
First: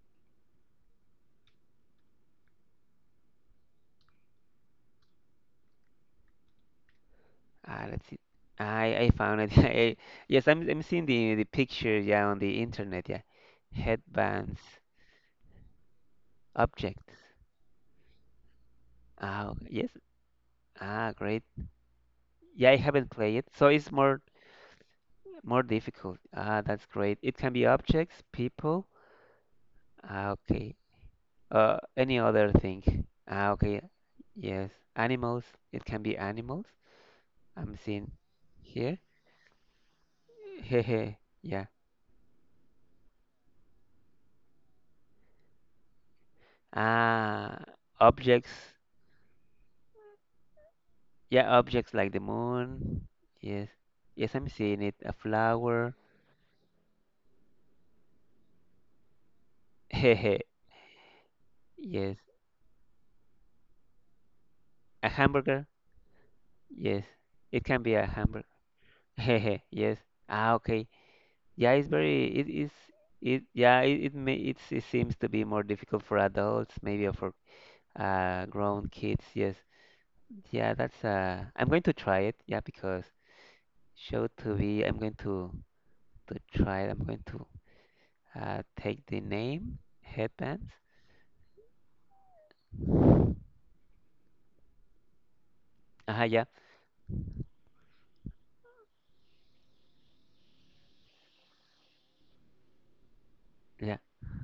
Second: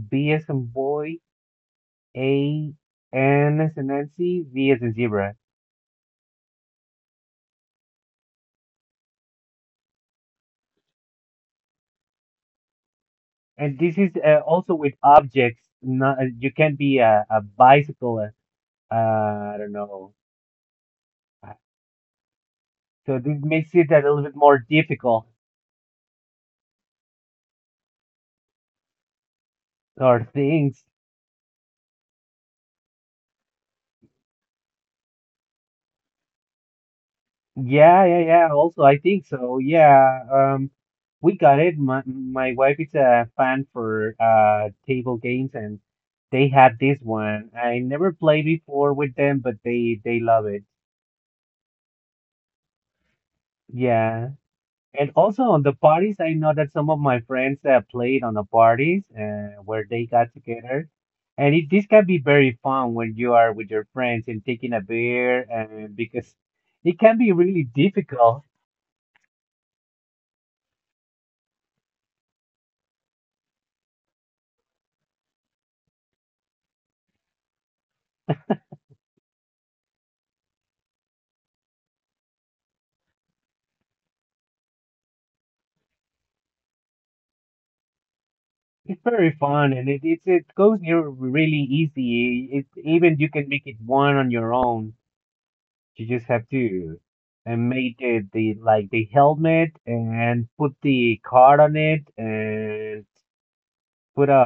Speaker 1: B as in boy, A N as in Nancy, Z as in zebra.
Speaker 2: ah, let's see. I found it. Yes, I'm seeing the picture. Yeah, on the internet. Yeah,
Speaker 1: And this is
Speaker 2: headbands,
Speaker 1: also with objects. Not you can be
Speaker 2: objects.
Speaker 1: a bicycle.
Speaker 2: Ah,
Speaker 1: I
Speaker 2: okay,
Speaker 1: don't
Speaker 2: yes.
Speaker 1: know.
Speaker 2: Ah, great.
Speaker 1: Uh,
Speaker 2: Yeah, I haven't
Speaker 1: So
Speaker 2: played
Speaker 1: this
Speaker 2: it, so
Speaker 1: makes it
Speaker 2: it's
Speaker 1: a
Speaker 2: more.
Speaker 1: little bit more difficult
Speaker 2: More difficult. Ah, that's great. It can be objects, people.
Speaker 1: or
Speaker 2: Ah, okay.
Speaker 1: things.
Speaker 2: Any other thing. Ah, okay. Yes. Animals. It can be animals. I'm
Speaker 1: Yeah,
Speaker 2: seeing
Speaker 1: yeah, yeah. Also, I
Speaker 2: here.
Speaker 1: think so. Yeah,
Speaker 2: Hehe.
Speaker 1: we got
Speaker 2: Yeah.
Speaker 1: it. My wife is a fan for table games, and they had this one.
Speaker 2: Ah,
Speaker 1: I never played
Speaker 2: objects.
Speaker 1: before with them, but they love it.
Speaker 2: Yeah, objects like the moon. Yes.
Speaker 1: Yeah,
Speaker 2: Yes, I'm seeing it.
Speaker 1: and
Speaker 2: A
Speaker 1: also on the
Speaker 2: flower.
Speaker 1: parties, I know that some of my friends played on the parties where they got
Speaker 2: Hehe.
Speaker 1: together, and it, this can
Speaker 2: Yes.
Speaker 1: be very fun when you are with your friends and taking a
Speaker 2: A
Speaker 1: beer,
Speaker 2: hamburger.
Speaker 1: and because it
Speaker 2: Yes.
Speaker 1: can be
Speaker 2: It
Speaker 1: really
Speaker 2: can be a
Speaker 1: difficult
Speaker 2: hamburger. Hehe. Yes. Ah, okay. Yeah, it's very it is it yeah it seems to be more difficult for adults maybe or for uh, grown kids. Yes, yeah, that's uh, I'm going to try it. Yeah, because show to be I'm going to try it. I'm going to uh, take the
Speaker 1: very fun
Speaker 2: name
Speaker 1: and it
Speaker 2: headbands.
Speaker 1: goes here really easy. It even you can make it one on your own. You
Speaker 2: Ah,
Speaker 1: just
Speaker 2: yeah,
Speaker 1: have to and make it the like the helmet and put the card on it and
Speaker 2: yeah,
Speaker 1: put a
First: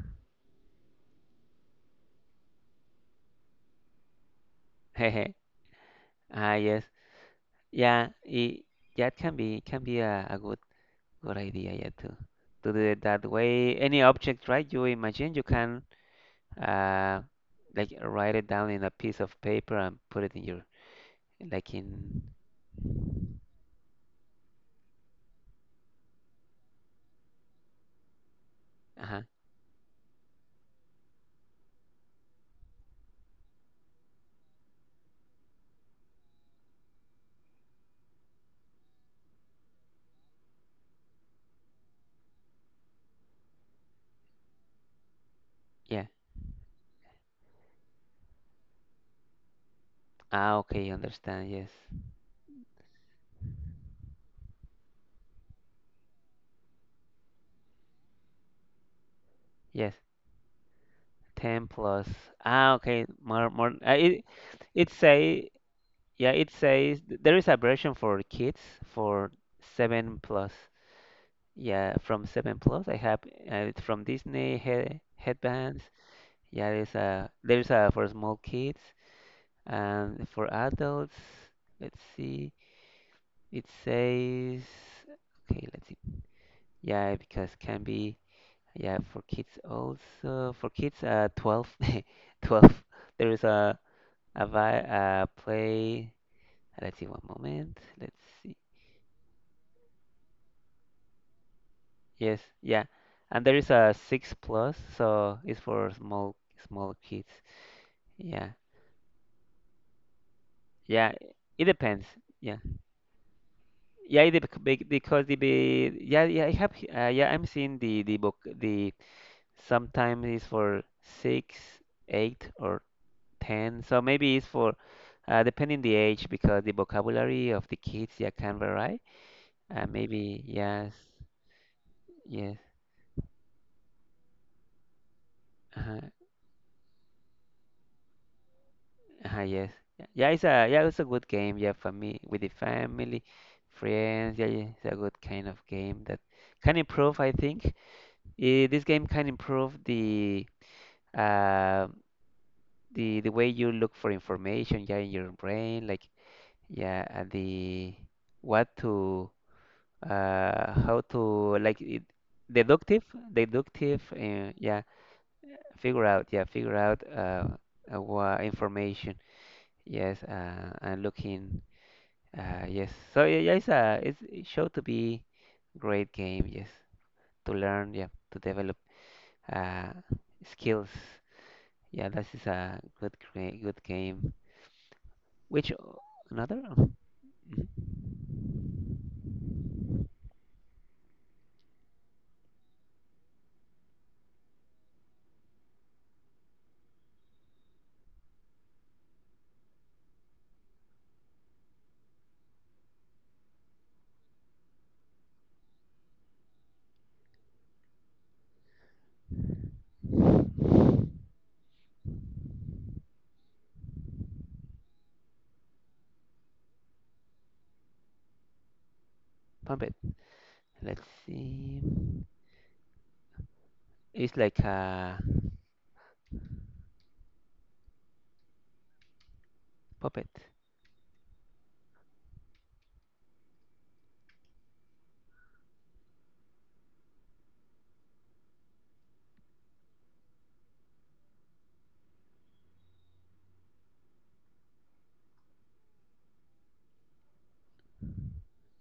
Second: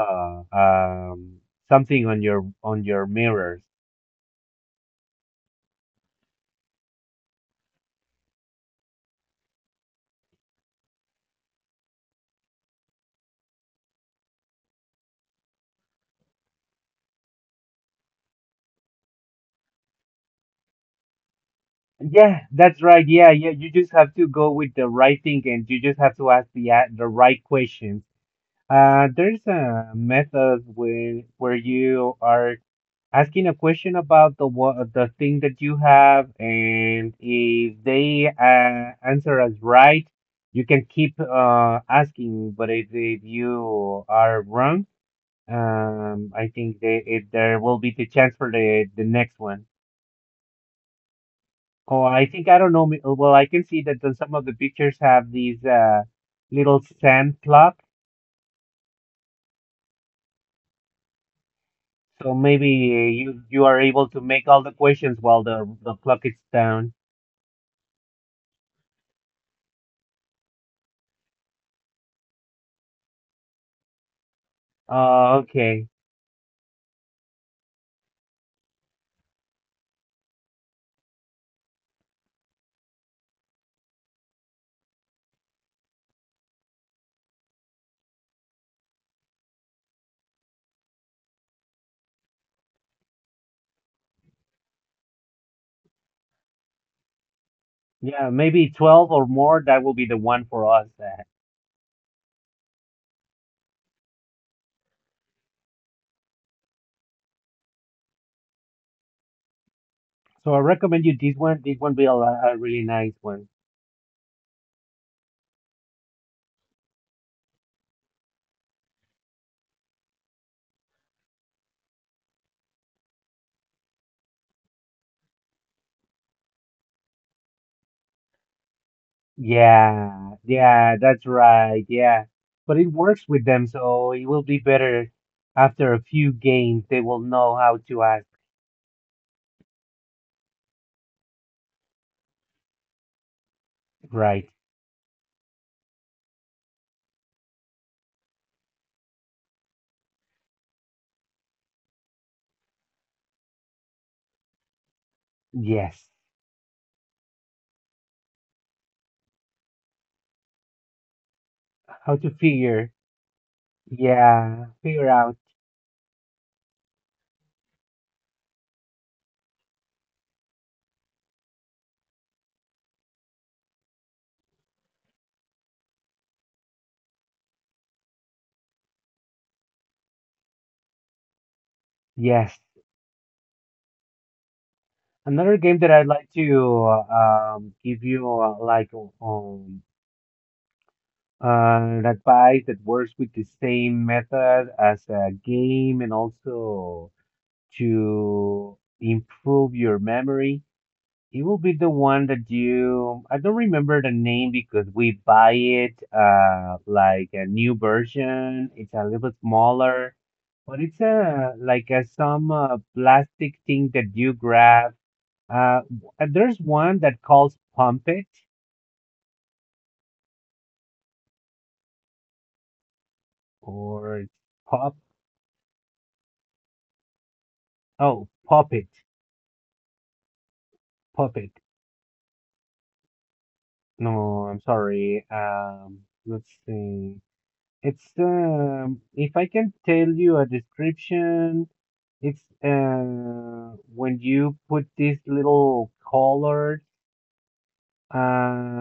Speaker 1: something on your mirrors.
Speaker 2: ah, yes, yeah, it yeah it can be a good good idea, yeah, to do it that way. Any object right you imagine you can. uh, like write it down in a piece of paper and put it in your, like in,
Speaker 1: Yeah, that's right. Yeah, yeah. You just have to go with the right thing, and you just have to ask the right questions. Uh,
Speaker 2: uh-huh,
Speaker 1: there's a method where you are asking a question about the thing that you have, and if they answer as right, you can keep asking. But if you are wrong,
Speaker 2: yeah,
Speaker 1: I think they, it, there will be the chance for the next one.
Speaker 2: ah okay, understand, yes.
Speaker 1: Oh, I think I don't know. Well, I can see that the, some of the pictures have these little sand clock.
Speaker 2: Yes, 10 plus.
Speaker 1: So maybe
Speaker 2: Ah okay,
Speaker 1: you
Speaker 2: more
Speaker 1: are
Speaker 2: more,
Speaker 1: able to
Speaker 2: it
Speaker 1: make all the
Speaker 2: it
Speaker 1: questions while
Speaker 2: say.
Speaker 1: the clock is
Speaker 2: Yeah, it
Speaker 1: down.
Speaker 2: says there is a version for kids, for 7 plus. Yeah, from 7 plus. I have, it's from Disney,
Speaker 1: Oh, okay.
Speaker 2: headbands. Yeah, there's a, there's a for small kids and for adults. Let's see. It says, okay, let's see. Yeah, because can be, yeah, for kids also. For kids, 12, 12. There is a vi play. Let's see, one moment. Let's
Speaker 1: Yeah,
Speaker 2: see.
Speaker 1: maybe 12 or more. That will be the one for us.
Speaker 2: Yes, yeah, and there is a six plus, so it's for small, small kids. Yeah,
Speaker 1: So I recommend
Speaker 2: yeah.
Speaker 1: you this one.
Speaker 2: It
Speaker 1: This one be
Speaker 2: depends.
Speaker 1: a
Speaker 2: Yeah.
Speaker 1: really nice one.
Speaker 2: Yeah, because the be, yeah yeah, yeah I'm seeing the book, the. Sometimes it's for six, eight, or ten. So maybe it's for, depending the age, because the vocabulary of the kids, yeah, can vary.
Speaker 1: Yeah,
Speaker 2: Maybe yes,
Speaker 1: yeah, that's right. Yeah.
Speaker 2: yes,
Speaker 1: But it works with them, so it will be better after a
Speaker 2: uh-huh,
Speaker 1: few games. They will know how to act
Speaker 2: uh-huh, yes. Yeah, it's a, yeah, it's a good game. Yeah, for me with the family, friends. Yeah,
Speaker 1: right.
Speaker 2: yeah, it's a good kind of game that can improve, I think. This game can improve the, uh, the way you look for information. Yeah, in your brain, like.
Speaker 1: Yes.
Speaker 2: Yeah, and the, what to, how to, like it,
Speaker 1: How to figure.
Speaker 2: deductive, deductive,
Speaker 1: Yeah,
Speaker 2: yeah,
Speaker 1: figure out.
Speaker 2: figure out, yeah, figure out, what information, yes, and looking, yes. So yeah, yeah, it's it's, it showed to be great game, yes, to learn, yeah, to develop uh skills. Yeah, this is
Speaker 1: Yes.
Speaker 2: a good gra- good game.
Speaker 1: Another
Speaker 2: which
Speaker 1: game that
Speaker 2: o-
Speaker 1: I'd like
Speaker 2: Another.
Speaker 1: to give you like um, and advice that works with the same method as a game and also to improve your memory. It will be the one that you, I don't remember the name because we buy it like a new version. It's a little bit smaller, but it's
Speaker 2: Mhm.
Speaker 1: a like a some plastic thing that you grab. There's one that calls Pump It
Speaker 2: Pump it, let's see.
Speaker 1: or
Speaker 2: It's like
Speaker 1: Pop.
Speaker 2: a
Speaker 1: Oh, pop it,
Speaker 2: puppet.
Speaker 1: Pop It. No, I'm sorry. Let's see. It's if I can tell you a description, it's when you put these little colored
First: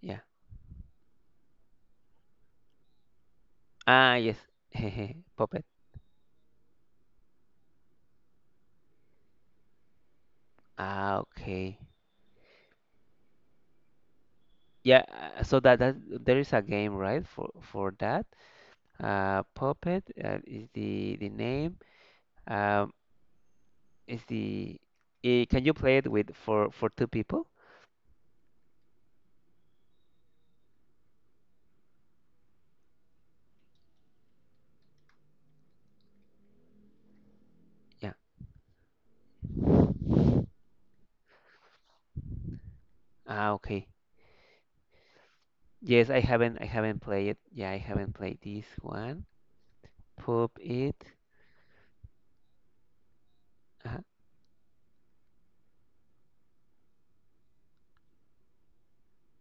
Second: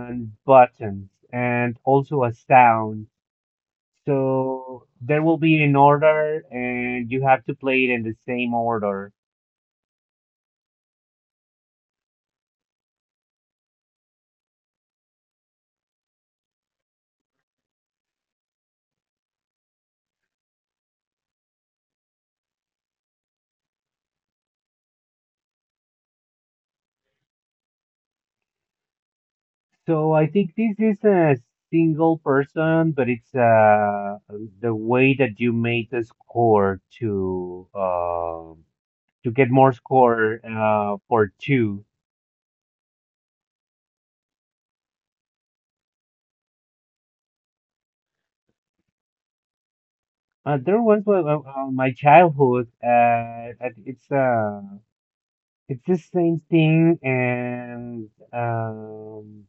Speaker 2: Yeah.
Speaker 1: buttons and also a sound.
Speaker 2: Ah, yes.
Speaker 1: So there will be
Speaker 2: Puppet.
Speaker 1: an order and you have to play it in the same order.
Speaker 2: Ah, okay. Yeah, that there is a game, right, for that. Puppet is the name. Um, is the, can you play it with, for two people?
Speaker 1: So I think this is a single person, but it's the way that you made the score to
Speaker 2: Yeah.
Speaker 1: uh, to get more score for two.
Speaker 2: Ah, okay. Yes, I haven't played it. Yeah, I haven't played this one.
Speaker 1: Uh,
Speaker 2: Poop
Speaker 1: there was
Speaker 2: it.
Speaker 1: one, my childhood. That it's the same thing, and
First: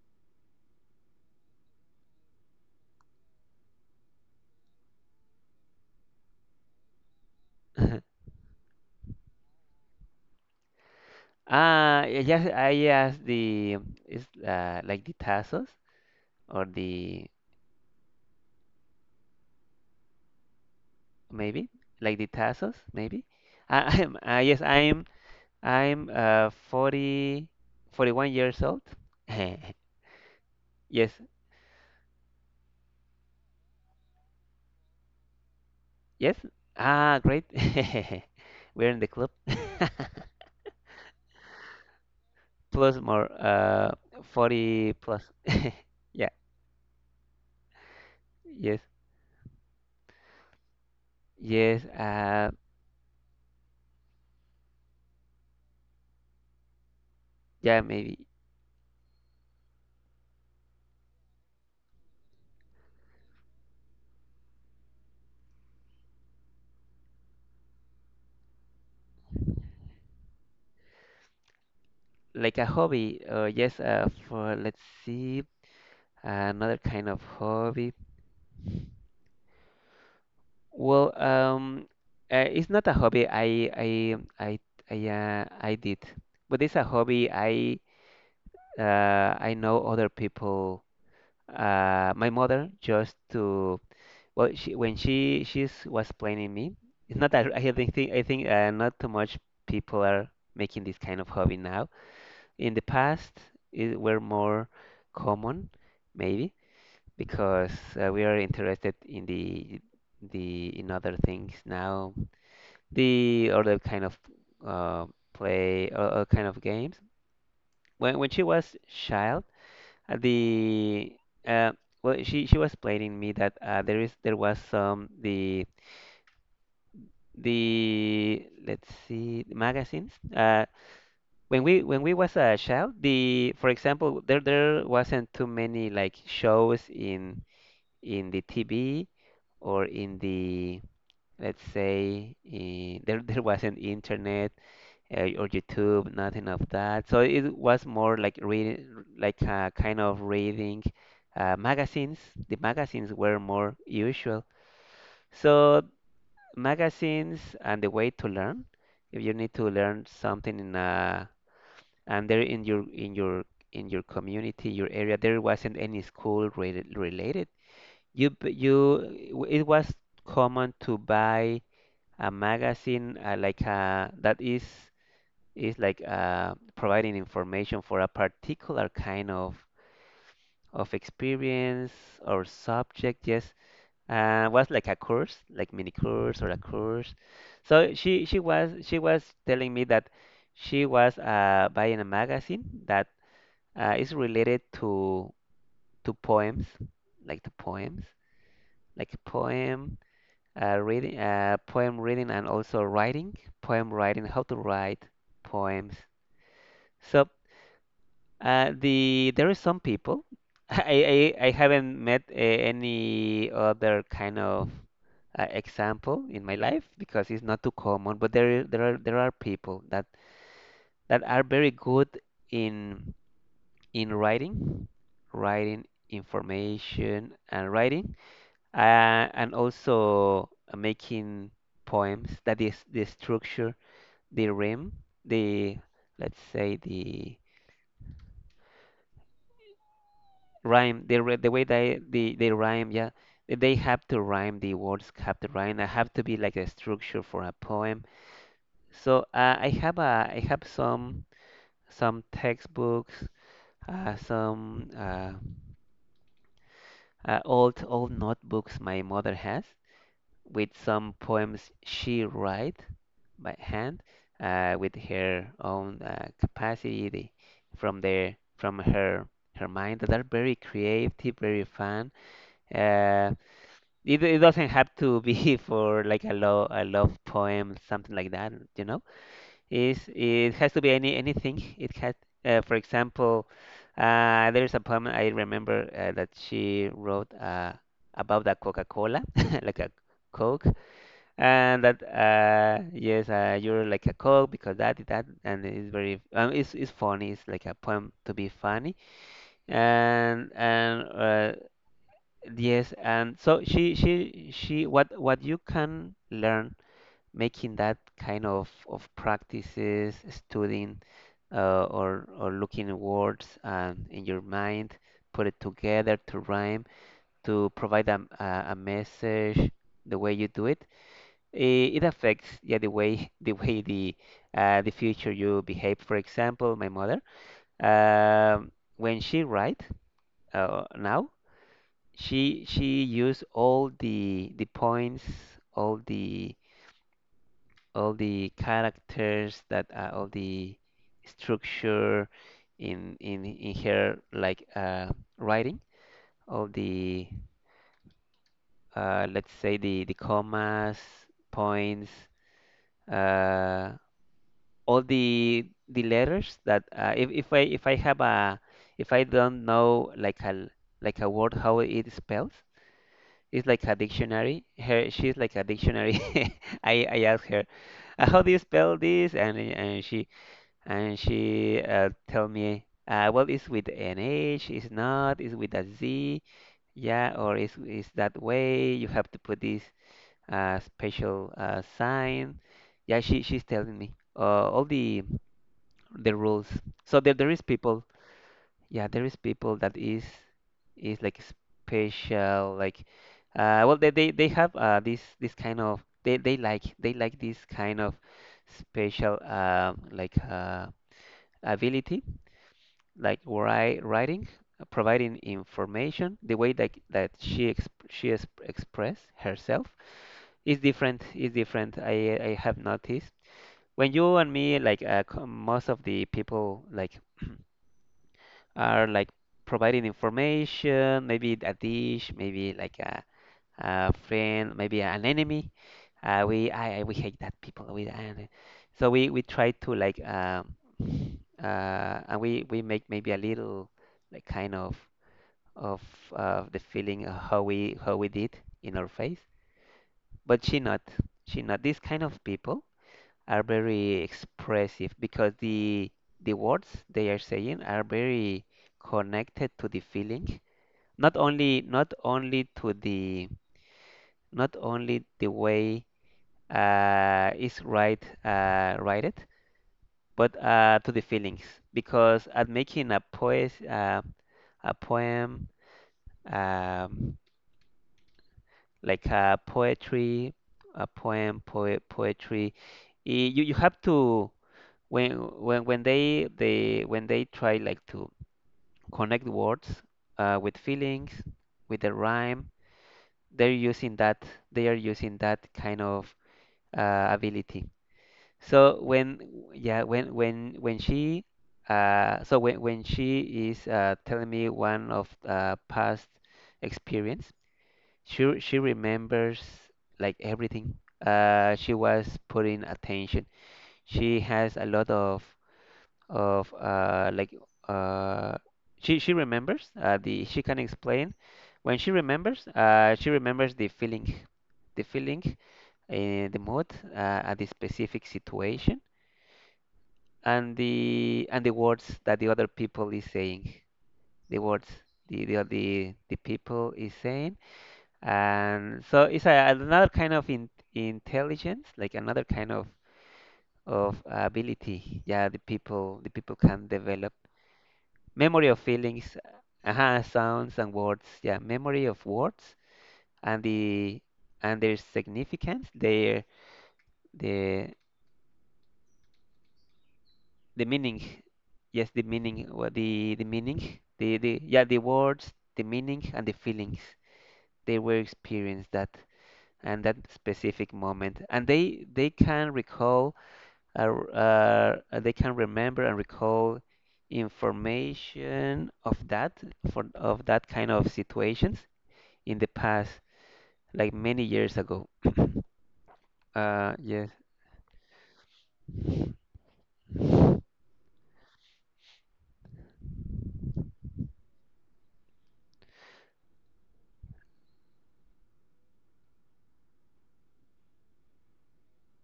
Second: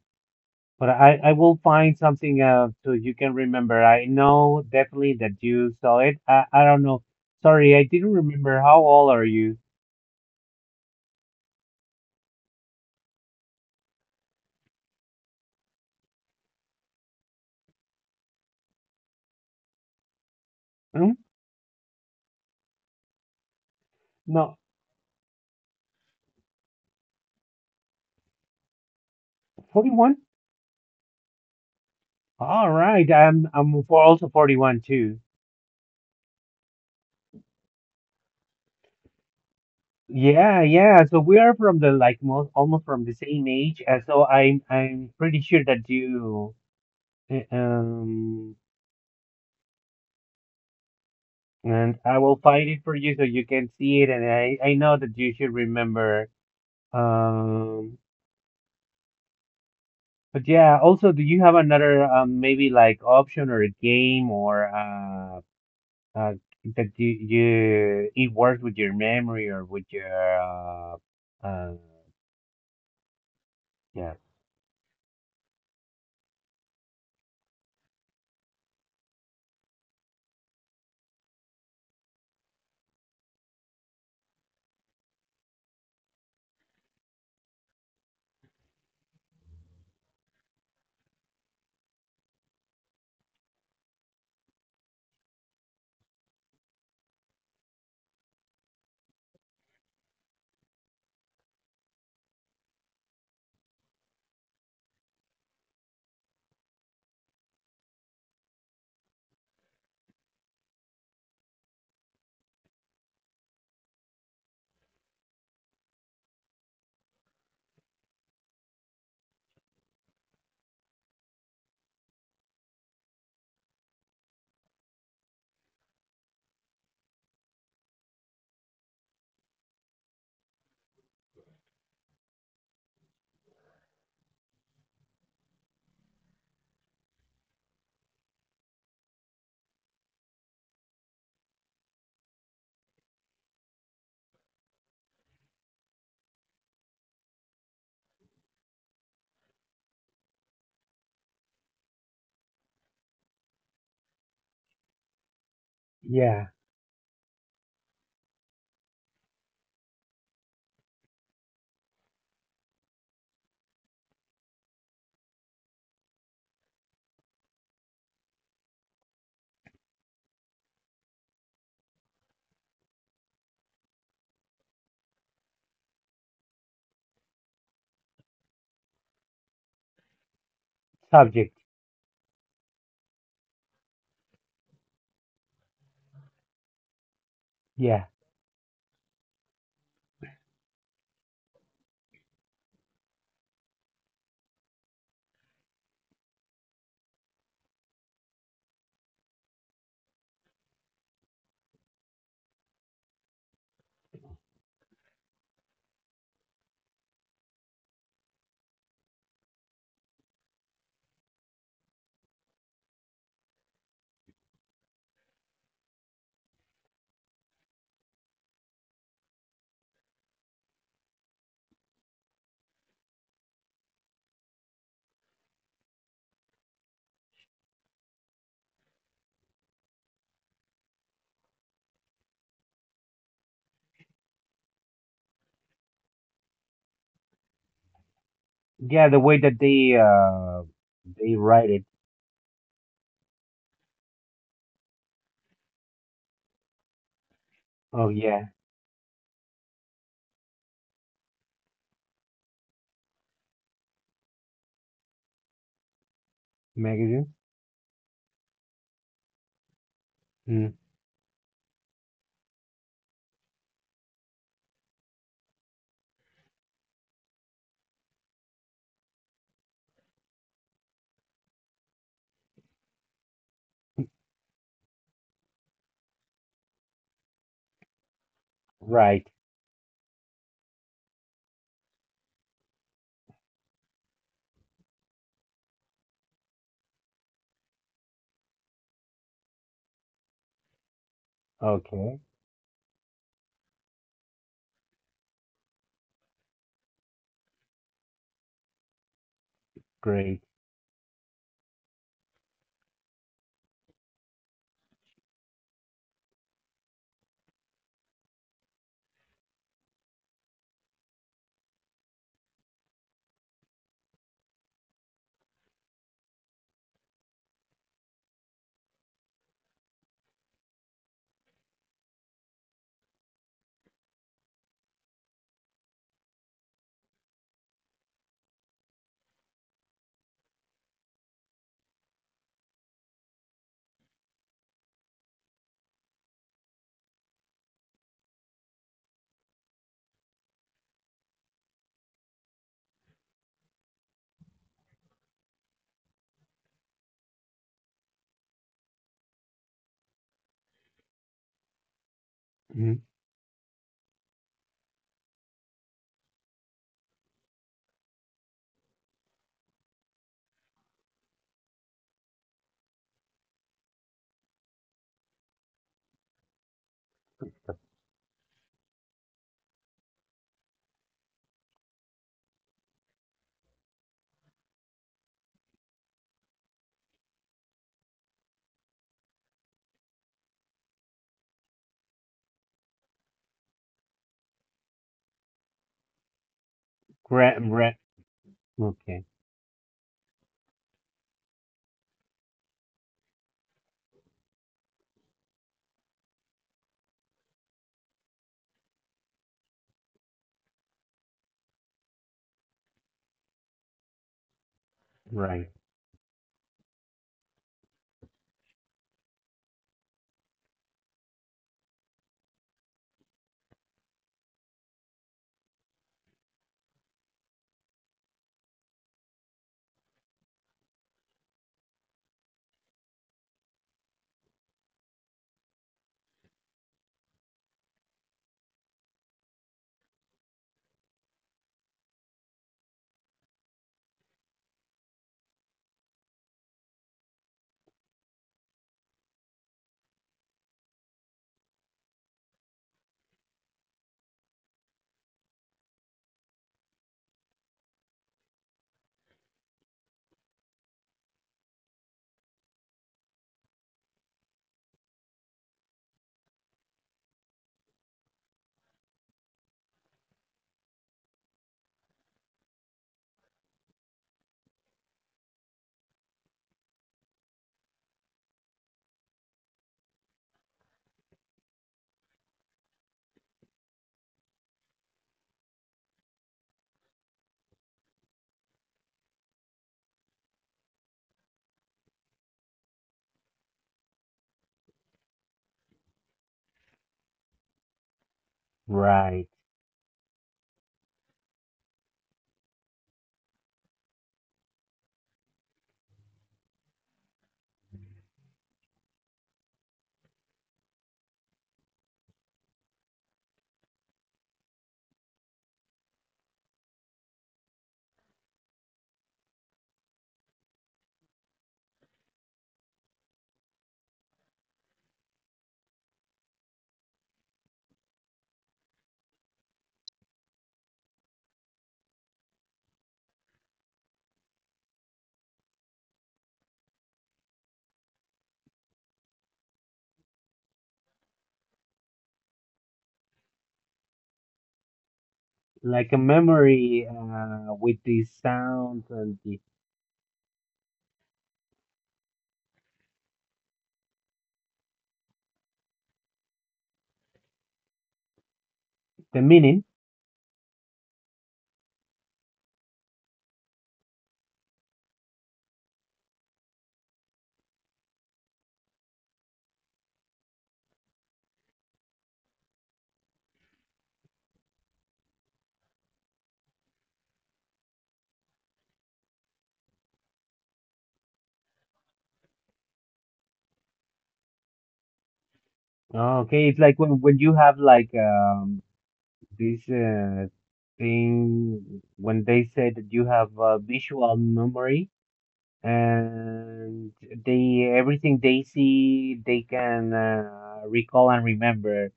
Speaker 1: but I will find something so you can remember. I know definitely that you saw it. I don't know. Sorry, I
Speaker 2: Uh-huh.
Speaker 1: didn't remember. How old are you?
Speaker 2: Ah, yes, I asked the, it's like the tassels, or the,
Speaker 1: Mm,
Speaker 2: maybe like the tassels maybe. I, I'm yes,
Speaker 1: no,
Speaker 2: I'm forty, 41 years old.
Speaker 1: 41?
Speaker 2: Yes.
Speaker 1: All right. I'm also 41 too.
Speaker 2: Yes. Ah great. We're in the club.
Speaker 1: Yeah, yeah. So we are from the like most almost
Speaker 2: Plus
Speaker 1: from the
Speaker 2: more,
Speaker 1: same age. So I'm
Speaker 2: 40
Speaker 1: I'm
Speaker 2: plus.
Speaker 1: pretty sure that
Speaker 2: Yeah,
Speaker 1: you uh, um
Speaker 2: yes, yes,
Speaker 1: and I will find it for you so you can see it and I know that you should remember.
Speaker 2: yeah,
Speaker 1: Um
Speaker 2: maybe
Speaker 1: but yeah, also do you have another maybe like option or a game or uh, that you it works with your memory or with your uh
Speaker 2: like a hobby, yes,
Speaker 1: yeah,
Speaker 2: for, let's see, another kind of hobby. Well, it's not a hobby. I did, but it's a hobby I, I know other people. My mother just to, well, she, when she she's was planning me. It's not that I think, not too much people are making this kind of hobby now. In the past, it were more common, maybe because, we are interested in the in other things now, the other kind of, uh, play, or kind of games. When she was child, the, uh, well, she was playing me that, there was some the, let's see, magazines. When we was a child, the, for example, there wasn't too many like shows in the TV or in the, let's say in, there wasn't internet, or YouTube, nothing of that. So it was more like reading, like, kind of reading, magazines. The magazines were more usual. So
Speaker 1: yeah,
Speaker 2: magazines, and the way to learn. If you need to learn something in, and there in your, in your community, your area, there wasn't any school related. You, it was common to buy a magazine, like, that is. It's like, providing information for a particular kind of
Speaker 1: subject.
Speaker 2: experience or subject. Yes, was like a course, like mini course or a course. So
Speaker 1: Yeah,
Speaker 2: she was telling me that she was, buying a magazine that, is related to, to poems, to poems, like a poem, reading, poem reading, and also writing, poem writing, how to write poems. So. The, there is some people. I haven't met, any other kind of, example in my life, because it's not too common. But there, there are people that, that are very good in in writing, writing information and writing, and also, making poems. That is the structure, the rhyme, the, let's say the,
Speaker 1: yeah, the way that they
Speaker 2: the way
Speaker 1: write it.
Speaker 2: they rhyme, yeah, they have to rhyme, the words have to rhyme, I have to be like a structure for a poem.
Speaker 1: Oh, yeah.
Speaker 2: So, I have some textbooks, some,
Speaker 1: Magazine.
Speaker 2: old notebooks my mother has, with
Speaker 1: Mm,
Speaker 2: some poems she write by hand, with her own, capacity the, from her, her mind, that are very creative, very fun, uh, it, it doesn't have to be for like a love poem, something like that, you know.
Speaker 1: right.
Speaker 2: It's, it has to be any, anything. It has, for example, there's a poem I remember, that she wrote, about the Coca-Cola, like a Coke, and that,
Speaker 1: Okay,
Speaker 2: yes, you're like a Coke because that, and it's very, it's funny. It's like a poem to be funny,
Speaker 1: great.
Speaker 2: and, yes, and so she, what you can learn making that kind of practices, studying, or looking at words, and in your mind, put it together to rhyme, to provide a message, the way you do it, it, it affects, yeah, the way the way the, the future you behave. For example, my mother, um, when she write, now she used all the points, all the, all the characters that, all the structure in, her like, writing, all the, let's say the commas, points,
Speaker 1: Mm,
Speaker 2: uh, all the letters that, if I have a, if I don't know like a, like a word, how it spells. It's like a dictionary. Her, she's like a dictionary. I asked her, how do you spell this? And, and she, tell me, well, it's with an H, it's not, it's with a Z, yeah, or it's that way. You have to put this, special, sign. Yeah, she, she's telling me, all the rules. So there is
Speaker 1: gra-
Speaker 2: people.
Speaker 1: ra-
Speaker 2: Yeah, there
Speaker 1: okay,
Speaker 2: is people that is like special, like, well, they have, this, this kind of, they like this kind of special, like, ability, like write, writing, providing
Speaker 1: right,
Speaker 2: information, the way that, that she exp express herself, is different I have noticed, when you and me, like, most of the people like are like providing information, maybe a dish, maybe like a friend, maybe an enemy. I, we hate that people. We, and so we try to like, and we make maybe a little, like kind of, the feeling of how we did, in our face. But she not, she not. These kind of people are very expressive, because the words they are saying are very connected to the feeling, not only to the, not only the way, is right, write it, but, to the feelings. Because at making a poem, um, like a poetry, a poem poe poetry, i- you, you have to, when when they when they try like to connect words, with feelings, with the rhyme. They're using that, they are using that kind of, ability. So when,
Speaker 1: right,
Speaker 2: yeah, when she, when she is, telling me one of, past experience, she remembers like everything, she was putting attention, she has a lot of, like, uh, she remembers, the, she can explain, when she remembers, she remembers the feeling, the feeling, the mood, uh, at the specific situation, and the, and the words that the other people is saying, the words, the, the people is saying. And so it's a, another kind of intelligence, like another kind of ability. Yeah,
Speaker 1: like a
Speaker 2: the people can
Speaker 1: memory
Speaker 2: develop
Speaker 1: with the
Speaker 2: memory of
Speaker 1: sounds
Speaker 2: feelings,
Speaker 1: and the
Speaker 2: sounds and words. Yeah, memory of words and the, and their significance, their, the
Speaker 1: the meaning.
Speaker 2: the meaning. Yes, the meaning, what the meaning, the yeah, the words, the meaning and the feelings they were experienced that and that specific moment, and they can recall, they can remember and recall information of that for of that kind of situations in the past, like many years ago.
Speaker 1: Oh, okay, it's
Speaker 2: Uh,
Speaker 1: like when
Speaker 2: yes,
Speaker 1: you have like this thing when they said that you have a visual memory and they everything they see they can recall and remember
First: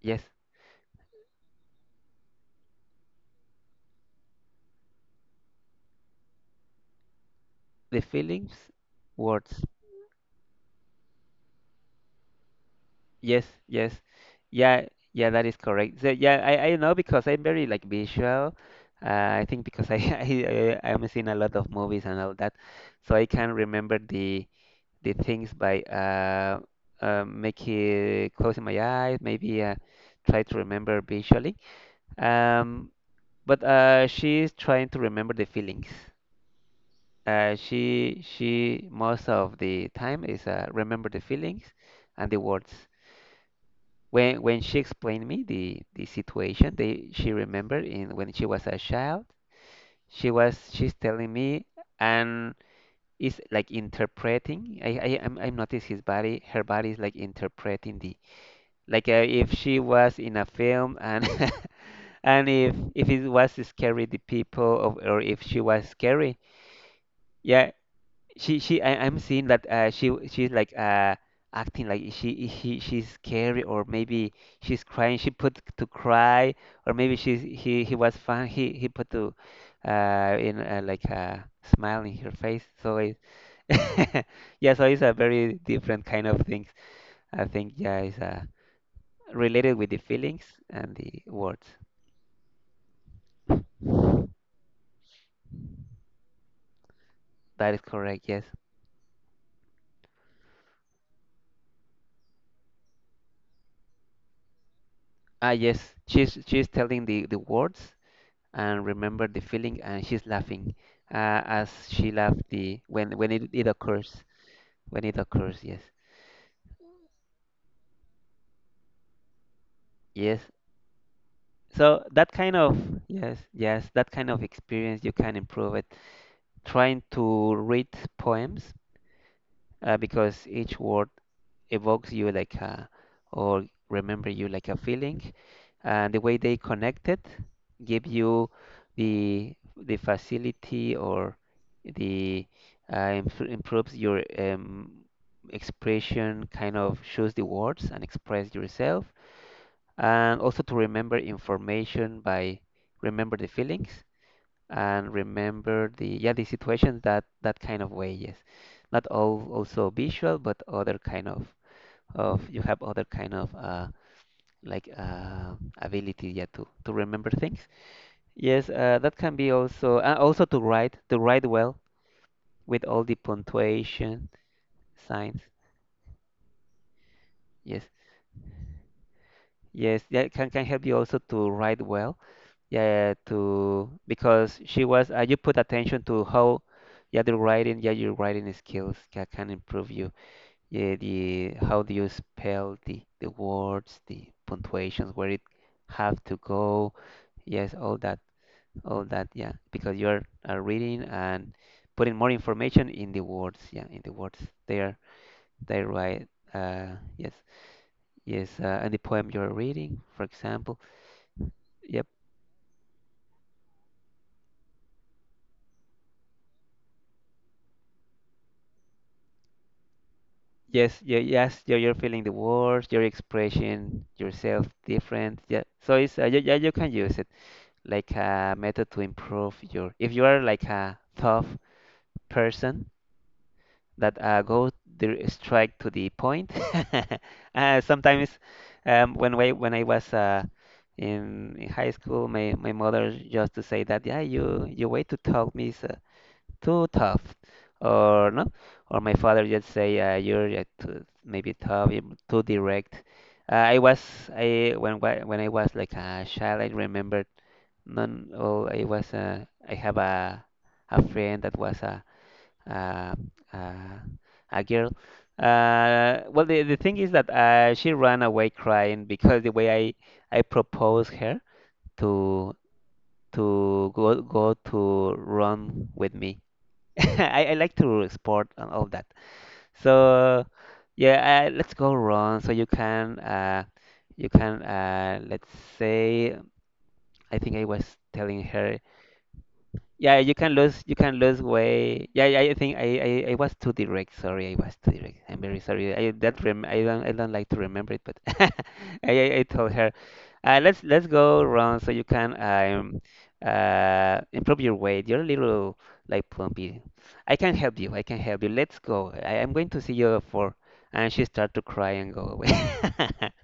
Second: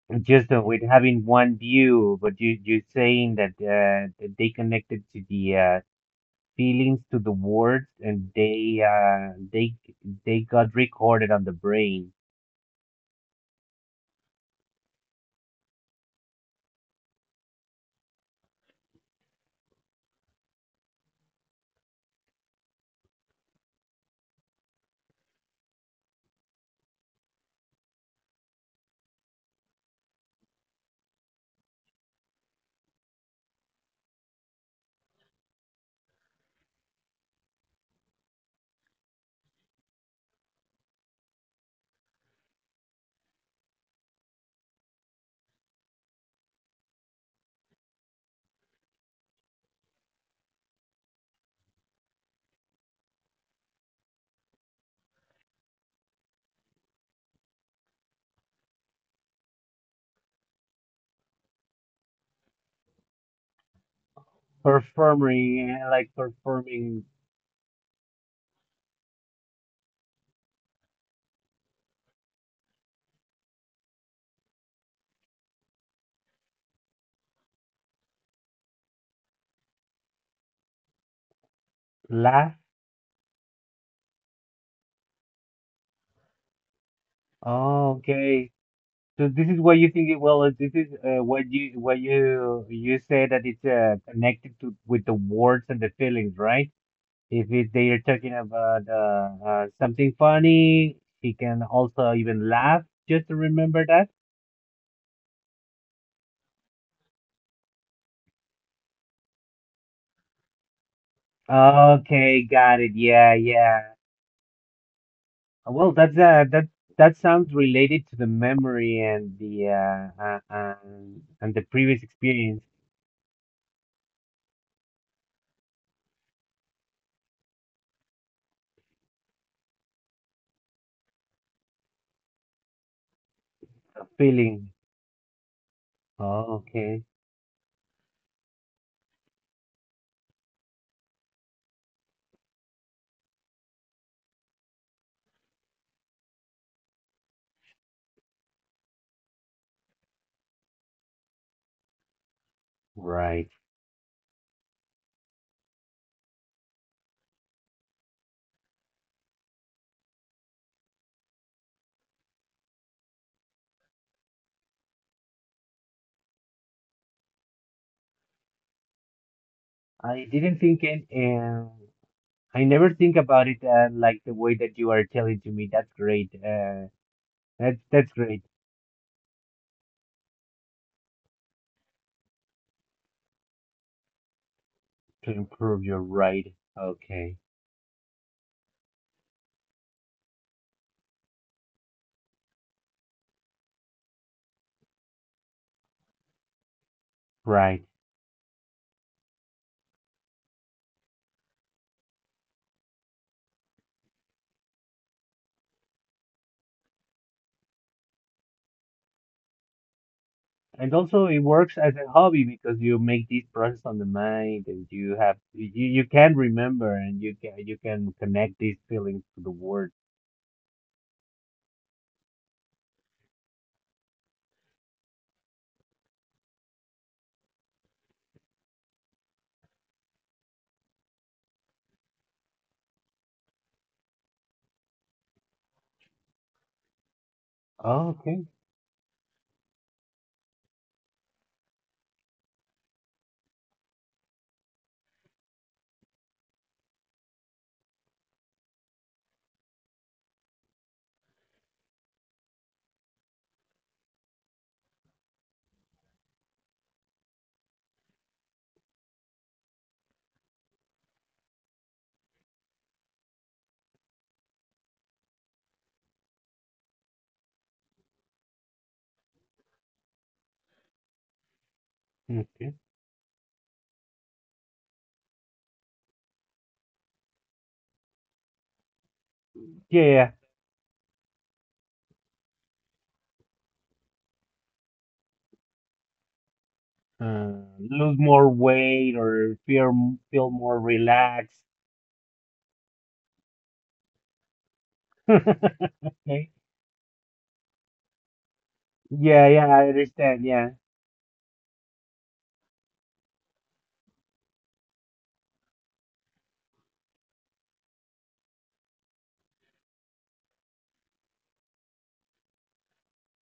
Speaker 2: yes,
Speaker 1: just with having one view, but you're saying that that they connected to the feelings to the words
Speaker 2: the
Speaker 1: and they
Speaker 2: feelings, words.
Speaker 1: they got recorded on the brain.
Speaker 2: Yes, yes, yeah, yeah, that is correct. So yeah, I know because I'm very like visual. I think because I, I am seeing a lot of movies and all that, so I can remember the things by making closing my eyes, maybe try to remember visually. Um, but She is trying to remember the feelings. She most of the time is remember the feelings and the words. When she explained me the situation, they she remembered in when she was a child. She's telling me and is like interpreting. I'm notice his body. Her body is like interpreting the if she was in a film and and if it was scary the people of, or if she
Speaker 1: Performing
Speaker 2: was
Speaker 1: like
Speaker 2: scary.
Speaker 1: performing.
Speaker 2: Yeah, she I'm seeing that she's like acting like she's scary or maybe she's crying she put to cry, or maybe she's he was fun he put to in like a smile in her
Speaker 1: Laugh.
Speaker 2: face so it yeah, so it's a very different kind of things I think.
Speaker 1: Oh,
Speaker 2: Yeah it's
Speaker 1: okay. So this is why
Speaker 2: Related
Speaker 1: you
Speaker 2: with the
Speaker 1: think well,
Speaker 2: feelings
Speaker 1: this is
Speaker 2: and the
Speaker 1: what
Speaker 2: words,
Speaker 1: you say that it's connected to with the words and the feelings, right? If it,
Speaker 2: that is
Speaker 1: they are
Speaker 2: correct,
Speaker 1: talking
Speaker 2: yes.
Speaker 1: about something funny, she can also even laugh just to remember that.
Speaker 2: Ah yes, she's telling the words and remember the feeling, and she's laughing as she
Speaker 1: Okay,
Speaker 2: laughed
Speaker 1: got
Speaker 2: the
Speaker 1: it.
Speaker 2: when
Speaker 1: Yeah,
Speaker 2: it
Speaker 1: yeah.
Speaker 2: occurs, when it occurs, yes.
Speaker 1: Well, that's that sounds related to the memory
Speaker 2: Yes,
Speaker 1: and the
Speaker 2: so
Speaker 1: previous
Speaker 2: that kind
Speaker 1: experience,
Speaker 2: of, yes, yes, that kind of experience you can improve it trying to read poems, because each word evokes you like a, or remember you like
Speaker 1: feeling.
Speaker 2: a feeling, and the way
Speaker 1: Oh,
Speaker 2: they
Speaker 1: okay,
Speaker 2: connected give you the facility, or the improves your expression, kind of shows the words and express yourself, and also to remember information by remember the
Speaker 1: right.
Speaker 2: feelings and remember the, yeah, the situations, that that kind of way, yes. Not all also visual, but other kind of, you have other kind of like uh, ability, yeah, to remember things. Yes, that can be also
Speaker 1: I
Speaker 2: also to
Speaker 1: didn't think
Speaker 2: write,
Speaker 1: it.
Speaker 2: to write
Speaker 1: Um,
Speaker 2: well
Speaker 1: I
Speaker 2: with
Speaker 1: never
Speaker 2: all the
Speaker 1: think about it like
Speaker 2: punctuation
Speaker 1: the way that you are
Speaker 2: signs.
Speaker 1: telling to me. That's great. Uh, that's
Speaker 2: Yes,
Speaker 1: that's great
Speaker 2: yes, can help you also to write well, yeah, to, because she was
Speaker 1: to
Speaker 2: you put
Speaker 1: improve
Speaker 2: attention
Speaker 1: your
Speaker 2: to
Speaker 1: ride.
Speaker 2: how, yeah, the
Speaker 1: Okay,
Speaker 2: writing, yeah, your writing skills can improve you, yeah, the how do you spell the words, the punctuations where it have to go, yes,
Speaker 1: right.
Speaker 2: all that, all that, yeah, because are reading and putting more information in the words, yeah, in the words there they write, uh yes, yes, and the poem you're reading, for example.
Speaker 1: And also, it works as
Speaker 2: Yep,
Speaker 1: a hobby because you make this process on the mind, and you can remember, and you can connect these feelings to the word.
Speaker 2: yes, yeah, yes, you're feeling the words, your expression yourself different, yeah, so it's yeah, yeah, you can use it like a method to improve your, if you are like a tough person that go straight to the point. uh,
Speaker 1: Oh,
Speaker 2: sometimes
Speaker 1: okay.
Speaker 2: um, when I was in high school, my mother just to say that yeah, you way to talk me is too tough, or no, or my father just say you're too, maybe tough, you're too direct. Uh, I was I when I was like a child, I remembered none. Oh, I was I have a friend that was uh, uh, a girl. Well, the thing is that she ran away crying because the way I proposed her to
Speaker 1: Okay.
Speaker 2: go to run with me. I like to sport and all that.
Speaker 1: Yeah. Yeah.
Speaker 2: So yeah, let's go run so you can let's say, I think I
Speaker 1: Uh,
Speaker 2: was
Speaker 1: lose
Speaker 2: telling
Speaker 1: more
Speaker 2: her.
Speaker 1: weight or feel
Speaker 2: Yeah,
Speaker 1: feel more
Speaker 2: you can lose
Speaker 1: relaxed.
Speaker 2: weight. Yeah, yeah, I think I was too direct. Sorry, I was too direct. I'm very sorry. I that
Speaker 1: Okay.
Speaker 2: rem I don't like to remember it, but I
Speaker 1: Yeah, yeah,
Speaker 2: told
Speaker 1: I
Speaker 2: her,
Speaker 1: understand. Yeah.
Speaker 2: let's go around so you can improve your weight. You're a little like plumpy. I can help you. I can help you. Let's go. I'm going to see you for. And she started to cry and go away.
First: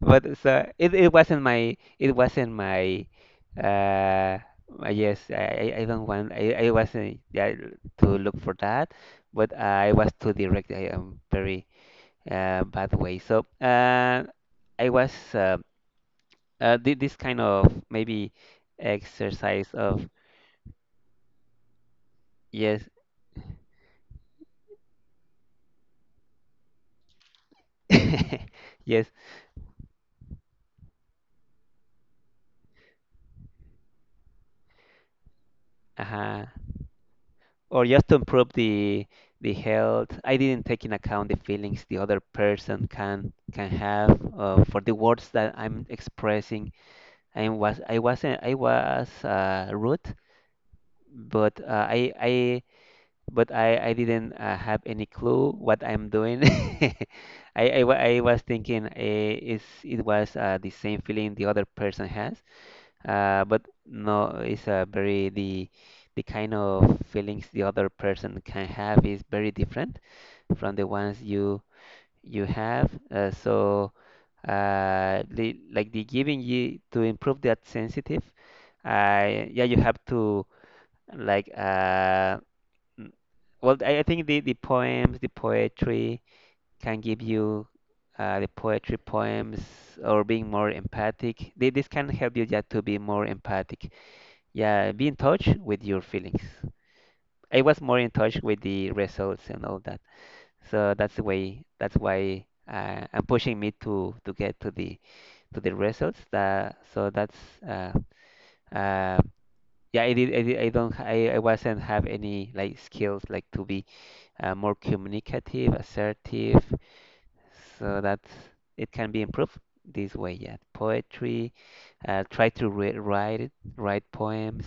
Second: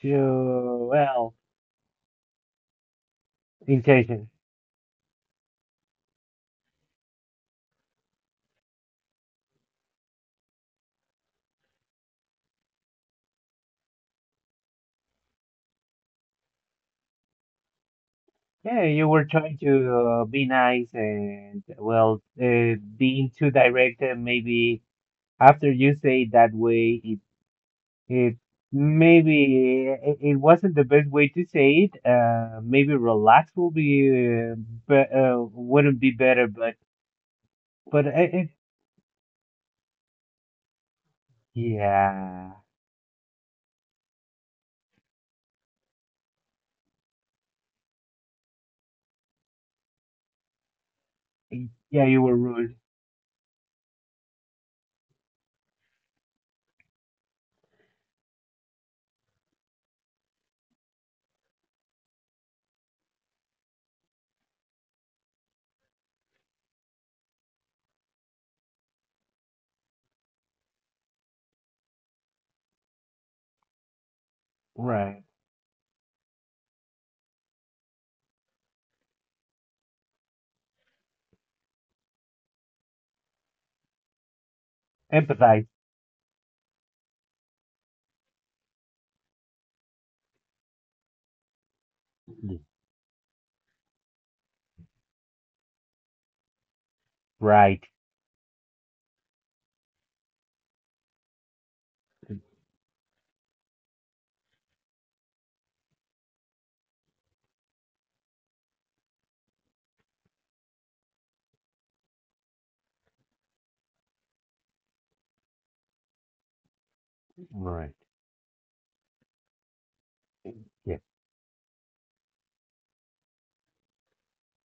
Speaker 2: But so
Speaker 1: So,
Speaker 2: it
Speaker 1: well,
Speaker 2: wasn't my, it wasn't my
Speaker 1: intention.
Speaker 2: uh yes, I don't want. I wasn't, yeah, to look for that, but I was too direct. I am very bad way. So I was did this kind of maybe
Speaker 1: Yeah, you were trying
Speaker 2: exercise
Speaker 1: to
Speaker 2: of,
Speaker 1: be nice and, well,
Speaker 2: yes,
Speaker 1: being too direct, and maybe after you say it that way, it
Speaker 2: yes,
Speaker 1: it wasn't the best way to say it. Maybe relax will be wouldn't be
Speaker 2: uh-huh.
Speaker 1: better, but,
Speaker 2: Or just
Speaker 1: but
Speaker 2: to improve the health. I didn't take in account the feelings the other
Speaker 1: yeah,
Speaker 2: person can have for the words that I'm expressing. I wasn't I was rude, but
Speaker 1: yeah, you
Speaker 2: I
Speaker 1: were rude.
Speaker 2: but I didn't have any clue what I'm doing. I was thinking eh, it was the same feeling the other person has, but no, it's very the kind of feelings the other person can have is very different from the ones you have. So
Speaker 1: Right.
Speaker 2: the, like the giving you to improve that sensitive, yeah, you have to. Like, mm, well, I think the poems, the
Speaker 1: Empathize.
Speaker 2: poetry can give you the poetry poems, or being more empathic. This can help you just to be more empathic. Yeah, be in touch with your feelings. I was
Speaker 1: Right.
Speaker 2: more in touch with the results and all that. So that's the way, that's why I'm pushing me to get to the results. That so that's uh, uh, yeah. I wasn't have any like skills like to be more communicative, assertive,
Speaker 1: Right.
Speaker 2: so that it can be improved this way. Yeah,
Speaker 1: Yeah.
Speaker 2: poetry, try to write it, write poems,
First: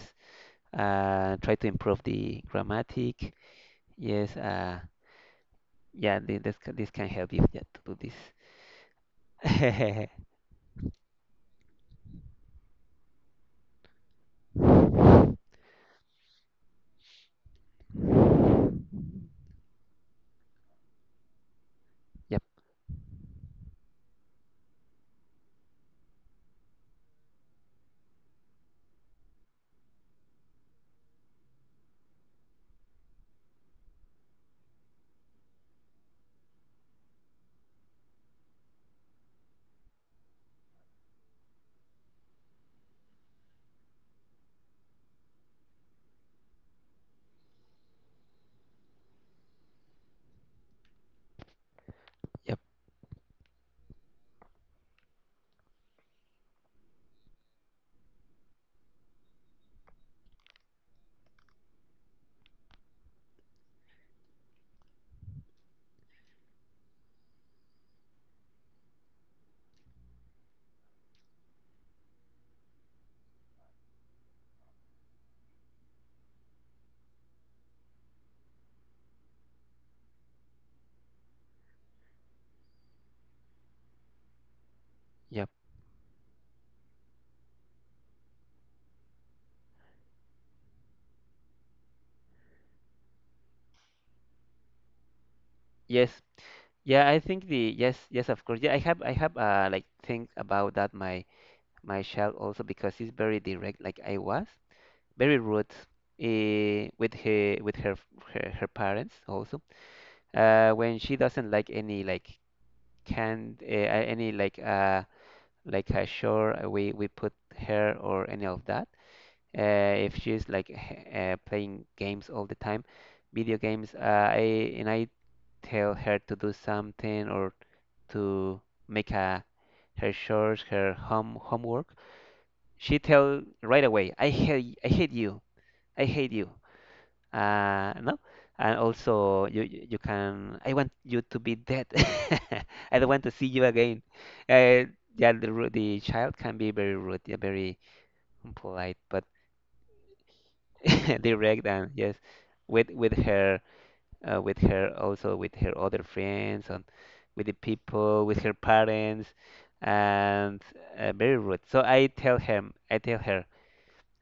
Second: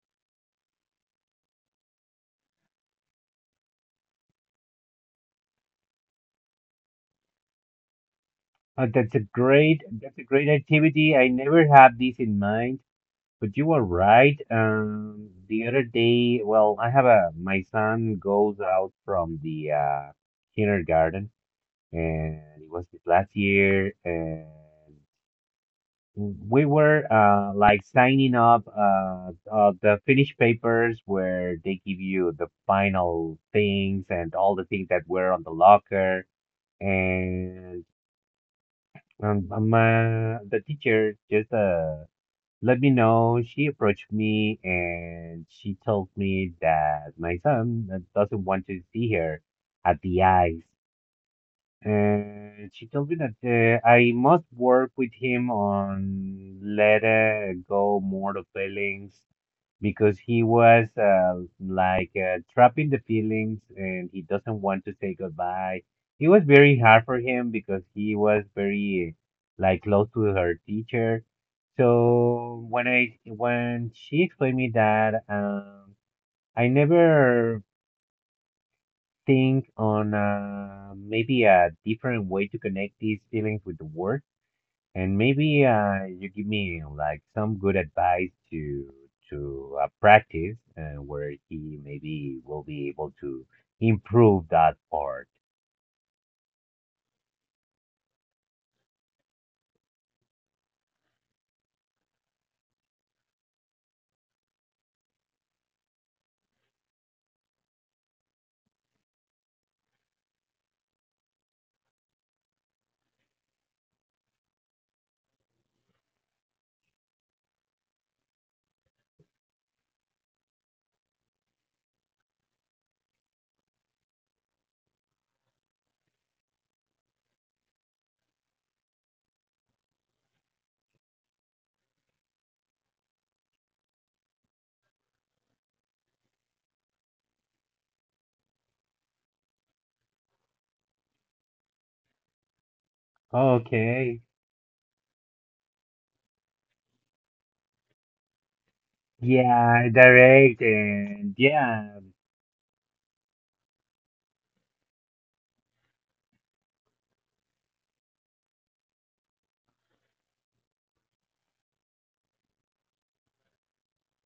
Speaker 2: try to improve the grammatic. Yes, yeah, this can help you, yeah, to do this.
Speaker 1: Uh, that's a great that's a great activity. I never had this in mind, but you are right. The other day, well, I have a my son goes out from the kindergarten, and
Speaker 2: Yep,
Speaker 1: it was this last year, and we were like signing up the finished papers where they give you the final things and all the things that were on the locker. And. The teacher just let me know. She approached me and she told me that my son doesn't want to see her at the eyes.
Speaker 2: yep,
Speaker 1: And she told me that I must work with him on let go more of feelings because he was like trapping the feelings and he doesn't want to say goodbye. It was very hard for him because he was very like close to her teacher. So when she explained me that, I never think on maybe a different way to connect these feelings with the work and
Speaker 2: yep.
Speaker 1: maybe you give me like some good advice to practice where he maybe will be able to improve that part.
Speaker 2: Yes, yeah. I think the, yes, yes, of course. Yeah, I have like think about that my child also because he's very direct like I was. Very rude with her, her parents also, when she doesn't like any like canned, any like a shore, we put her, or any of that, if she's playing games all the time, video games. I And I tell her to do something, or to make a, her chores, her homework, she tell right away, I hate, I hate you, I hate you, no, and also you can, I want you to be dead, I don't want to see you again.
Speaker 1: Okay.
Speaker 2: uh, yeah, the the child can be very rude, yeah, very polite, but
Speaker 1: Yeah, direct and
Speaker 2: direct,
Speaker 1: yeah.
Speaker 2: and yes, with her, with her, also with her other friends, and with the people, with her parents, and very rude. So I tell him, I tell her,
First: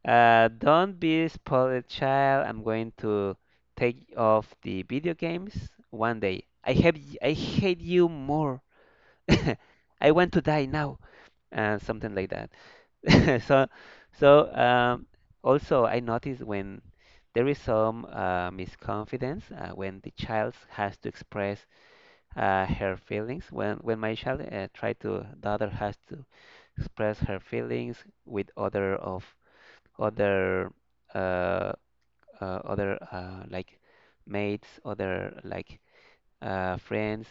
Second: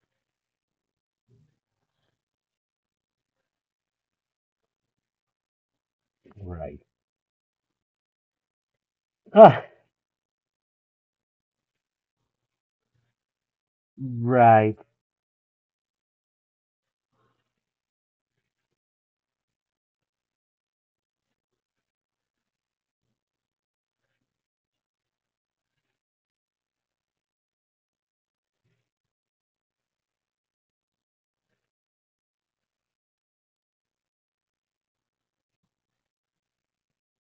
Speaker 2: don't be spoiled child. I'm going to take off the video games one day. I
Speaker 1: Right.
Speaker 2: have y- I hate you more.
Speaker 1: Ah,
Speaker 2: I want to die now, and something like that. So so
Speaker 1: right.
Speaker 2: um, also I notice when there is some misconfidence when the child has to express her feelings. When my child try to daughter has to express her feelings with other uh, like mates, other friends.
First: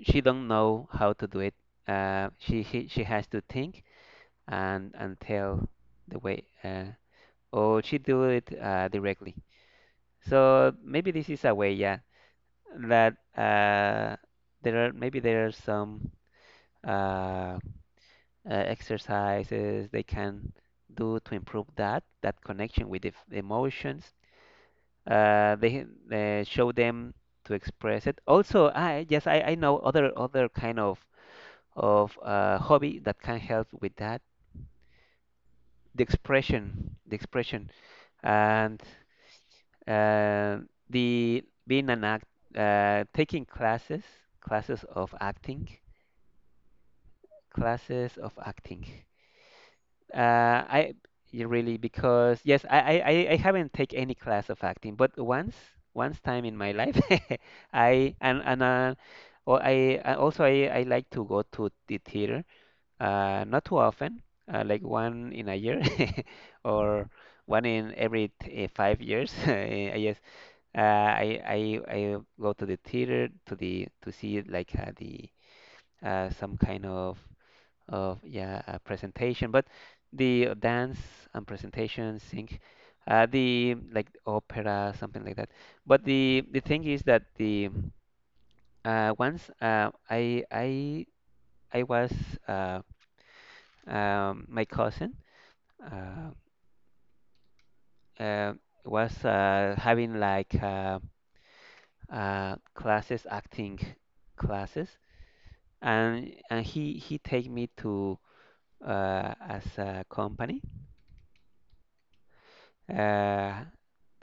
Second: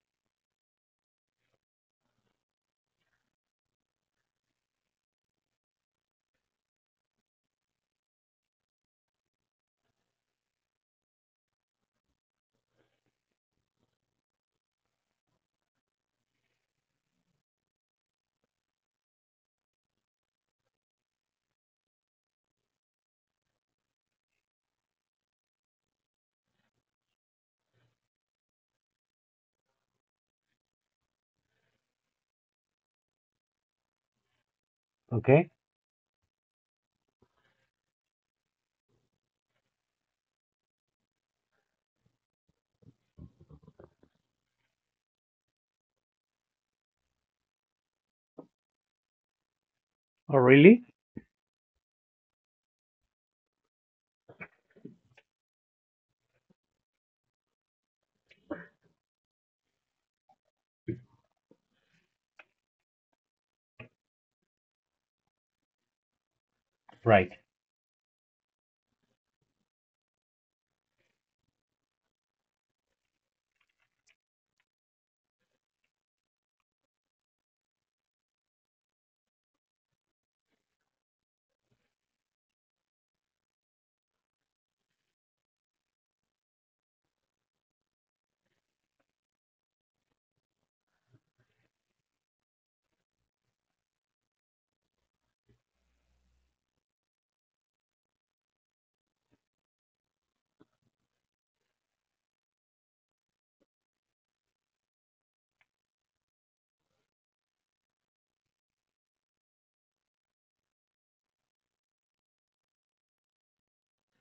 Speaker 2: She don't know how to do it. She has to think and tell the way, or she do it directly. So maybe this is a way, yeah, that there are maybe there are some uh, uh, exercises they can do to improve that connection with the emotions they show them to express it. Also, I, yes, I know other kind of hobby that can help with that.
Speaker 1: Okay.
Speaker 2: The expression, and uh, the being an act, taking classes, classes of acting, classes of acting.
Speaker 1: Oh,
Speaker 2: Uh,
Speaker 1: really?
Speaker 2: I y- Really, because yes, I haven't taken any class of acting, but once time in my life, I and well, I and also I like to go to the theater, not too often, like one in a year or
Speaker 1: Right.
Speaker 2: one in every 5 years. I guess I go to the theater to see like the some kind of, yeah, a presentation, but the dance and presentation sync, the like opera, something like that. But the thing is that the once I was uh, my cousin uh, uh, was having like classes, acting classes. And he take me to, as a company, uh,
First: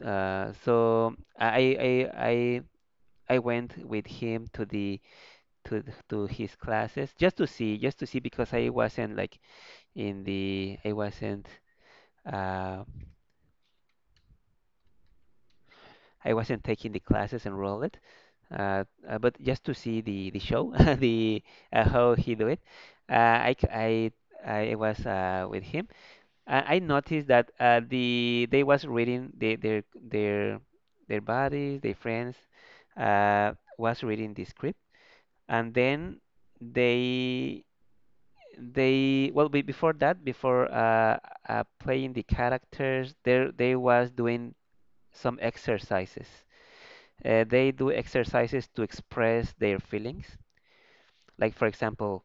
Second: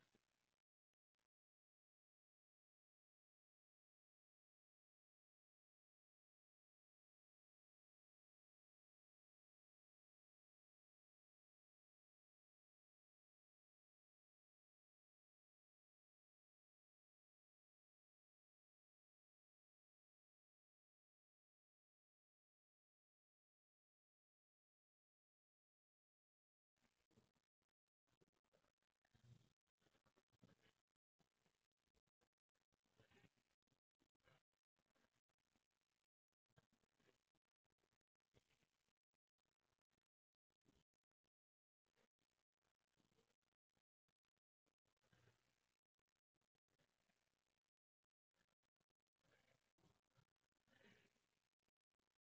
Speaker 2: so I went with him to the to his classes just to see, just to see, because I wasn't like in the, I wasn't, uh, I wasn't taking the classes enrolled. But just to see the show, the how he do it. I I was with him. I noticed that, the, they was reading the, their their buddies, their friends, was reading the script, and then they, well, before that, before playing the characters, there they was doing some exercises. They do exercises to express their feelings. Like for example,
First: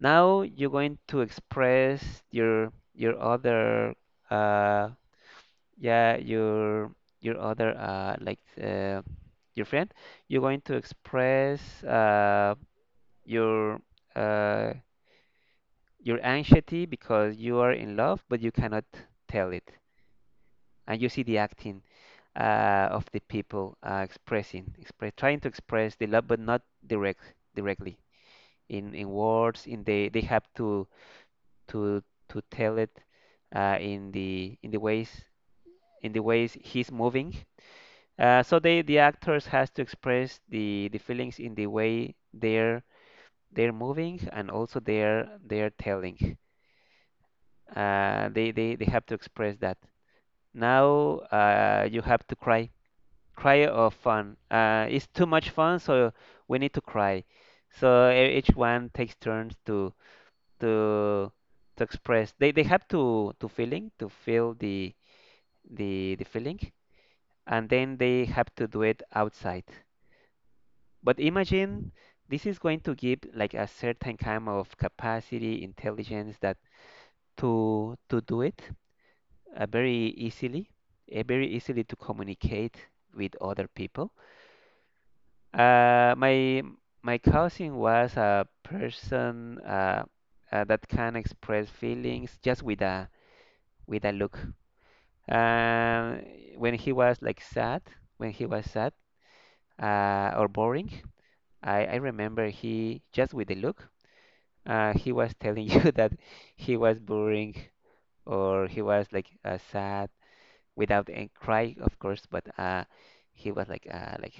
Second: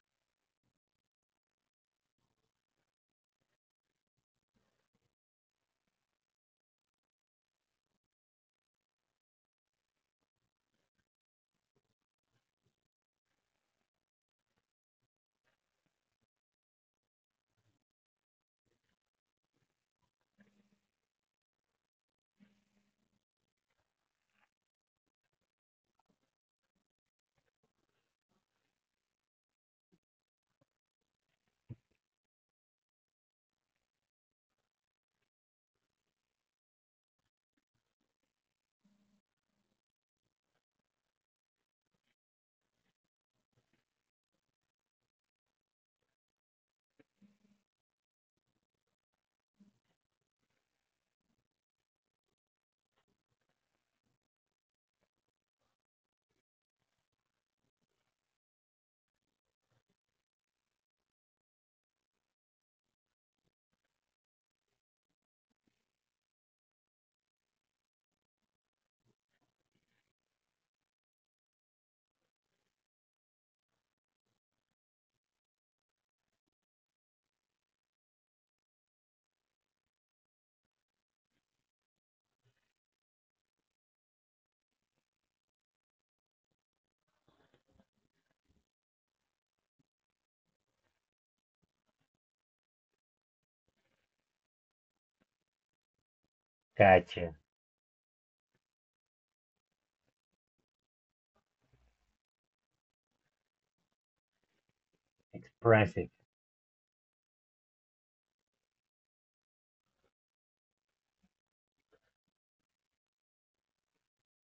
Speaker 2: now you're going to express your other. Uh, yeah, your other, uh, like your friend, you're going to express your, uh your anxiety because you are in love, but you cannot tell it. And you see the acting of the people, expressing, express trying to express the love, but not direct, directly, in words. In, they have to to to tell it, in the, in the ways, in the ways he's moving. So they, the actors has to express the feelings in the way they're moving, and also they're telling. They they have to express that. Now, you have to cry, cry of fun. It's too much fun, so we need to cry. So e- each one takes turns to to to express. They, have to feeling to feel the, the feeling, and then they have to do it outside. But imagine, this is going to give like a certain kind of capacity, intelligence, that to do it, very easily, very easily, to communicate with other people. Uh, my my cousin was a person, that can express feelings just with a, with a look. Um, when he was
Speaker 1: Gotcha.
Speaker 2: like sad, when he was sad, or boring, I remember he just with a look, he was telling you
Speaker 1: Expressive.
Speaker 2: that he was boring, or he was like, sad, without any cry, of course, but he was like, like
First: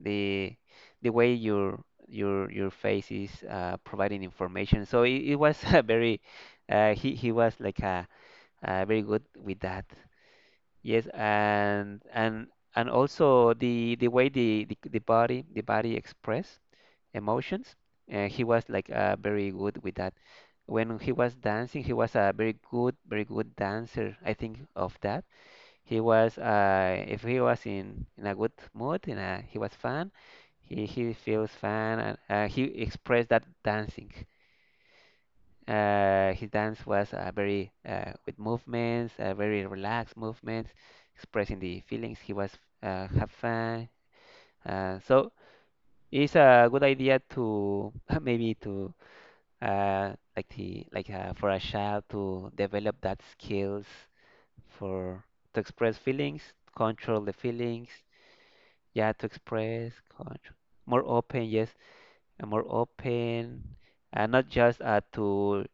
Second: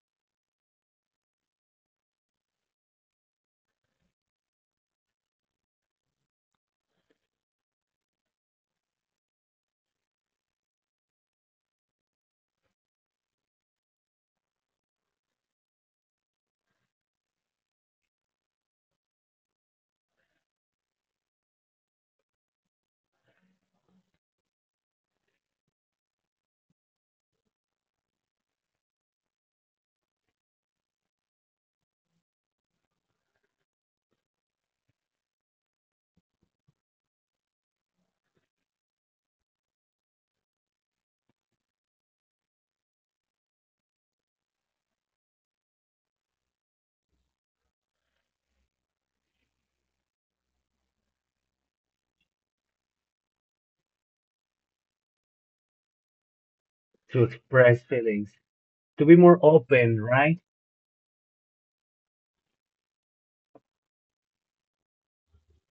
Speaker 2: the the way your, your face is, providing information. So it was a very, he was like, very good with that. Yes, and and also the way the, the body, the body express emotions, and he was like, very good with that. When he was dancing, he was a very good, very good dancer. I think of that. He was, if he was in a good mood, in a, he was fun. He feels fun, and he expressed that dancing. His dance was, very, with movements, very relaxed movements, expressing the feelings. He was, have fun. So it's a good idea to maybe to, like the, like, for a child to develop that skills for to express feelings, control
Speaker 1: To
Speaker 2: the
Speaker 1: express
Speaker 2: feelings,
Speaker 1: feelings. To
Speaker 2: yeah,
Speaker 1: be
Speaker 2: to
Speaker 1: more
Speaker 2: express,
Speaker 1: open,
Speaker 2: control,
Speaker 1: right?
Speaker 2: more open, yes, and more open, and not just, to,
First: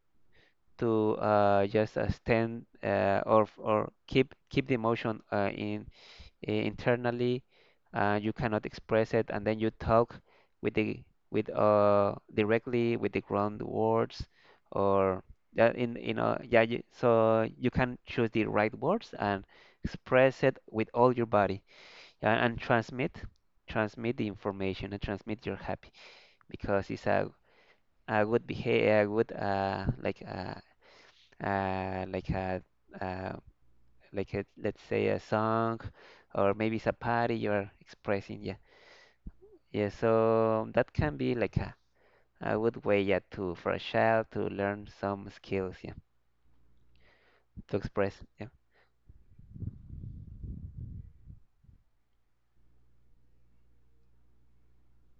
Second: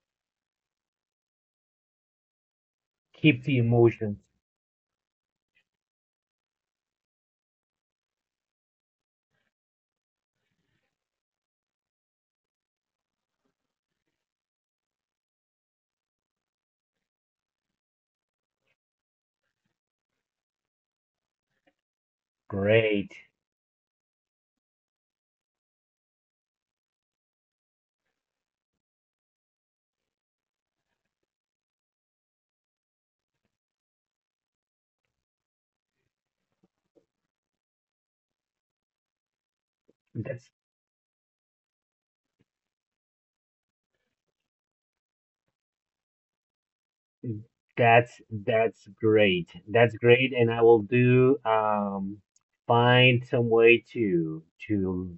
Speaker 2: just, stand,
Speaker 1: Keep
Speaker 2: or
Speaker 1: the
Speaker 2: or
Speaker 1: emotions.
Speaker 2: keep, keep the emotion, in internally. You cannot express it, and then you talk with the, with directly with the ground words, or yeah, in, yeah, you, so you can choose the right words and express it with all your body, yeah, and transmit,
Speaker 1: Great.
Speaker 2: transmit the information and transmit you're happy, because it's a good behavior, a good, like, like a, uh, like a, let's say, a song, or maybe it's a party you're expressing, yeah, yeah,
Speaker 1: That's
Speaker 2: so that can be like a good way, yeah, to, for a child to learn some skills, yeah, to express.
Speaker 1: That's
Speaker 2: Yeah,
Speaker 1: that's great. That's great, and I will do find some way to to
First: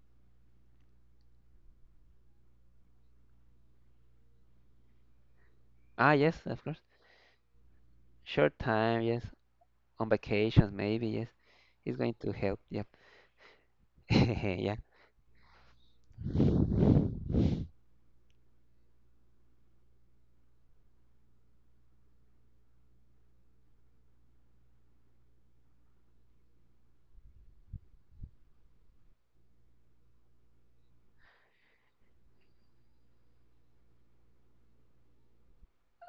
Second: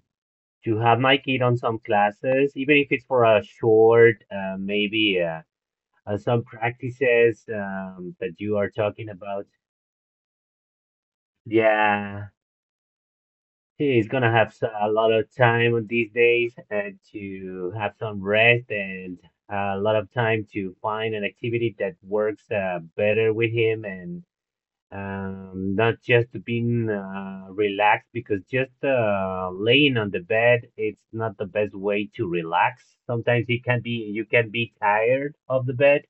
Speaker 1: to have my kid on some classes, even if it's for a short, maybe
Speaker 2: ah,
Speaker 1: some
Speaker 2: yes, of course,
Speaker 1: practices that you
Speaker 2: short
Speaker 1: are
Speaker 2: time,
Speaker 1: talking
Speaker 2: yes,
Speaker 1: about.
Speaker 2: on vacations, maybe, yes, it's going
Speaker 1: Yeah,
Speaker 2: to help, yep.
Speaker 1: he's gonna have
Speaker 2: Yeah,
Speaker 1: a lot of time on these days and to have some rest and a lot of time to find an activity that works better with him and not just being relaxed because just laying on the bed it's not the best way to relax. Sometimes it can be you can be tired of the bed,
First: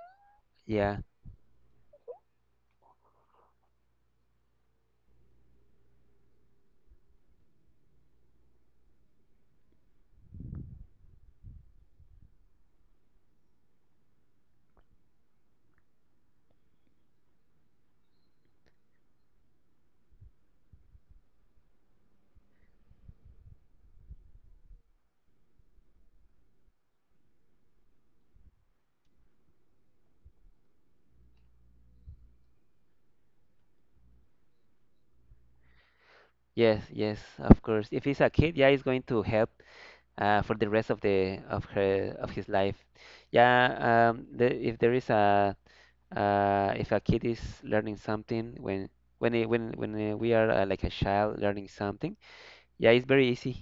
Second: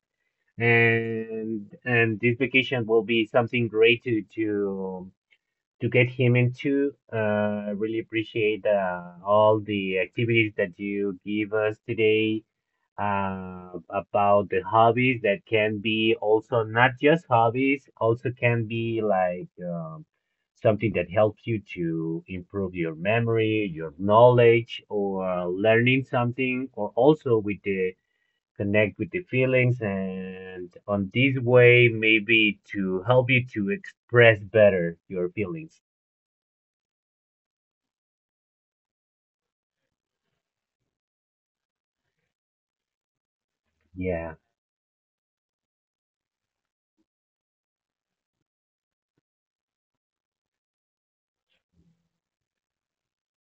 Speaker 2: yeah.
Speaker 1: and this vacation will be something great to get him into. I really appreciate all the activities that you give us today about the hobbies that can be also not just hobbies, also can be like something that helps you to improve your memory, your knowledge, or learning something, or also with the connect with the feelings, and on this way, maybe to help you to express better your feelings.
Speaker 2: Yes, yes, of course, if he's a kid, yeah, it's going to help for the rest of the, of her, of his life, yeah. Um,
Speaker 1: Yeah,
Speaker 2: the, if there is a, if a kid is learning something when it, when we are, like a child learning something, yeah, it's very easy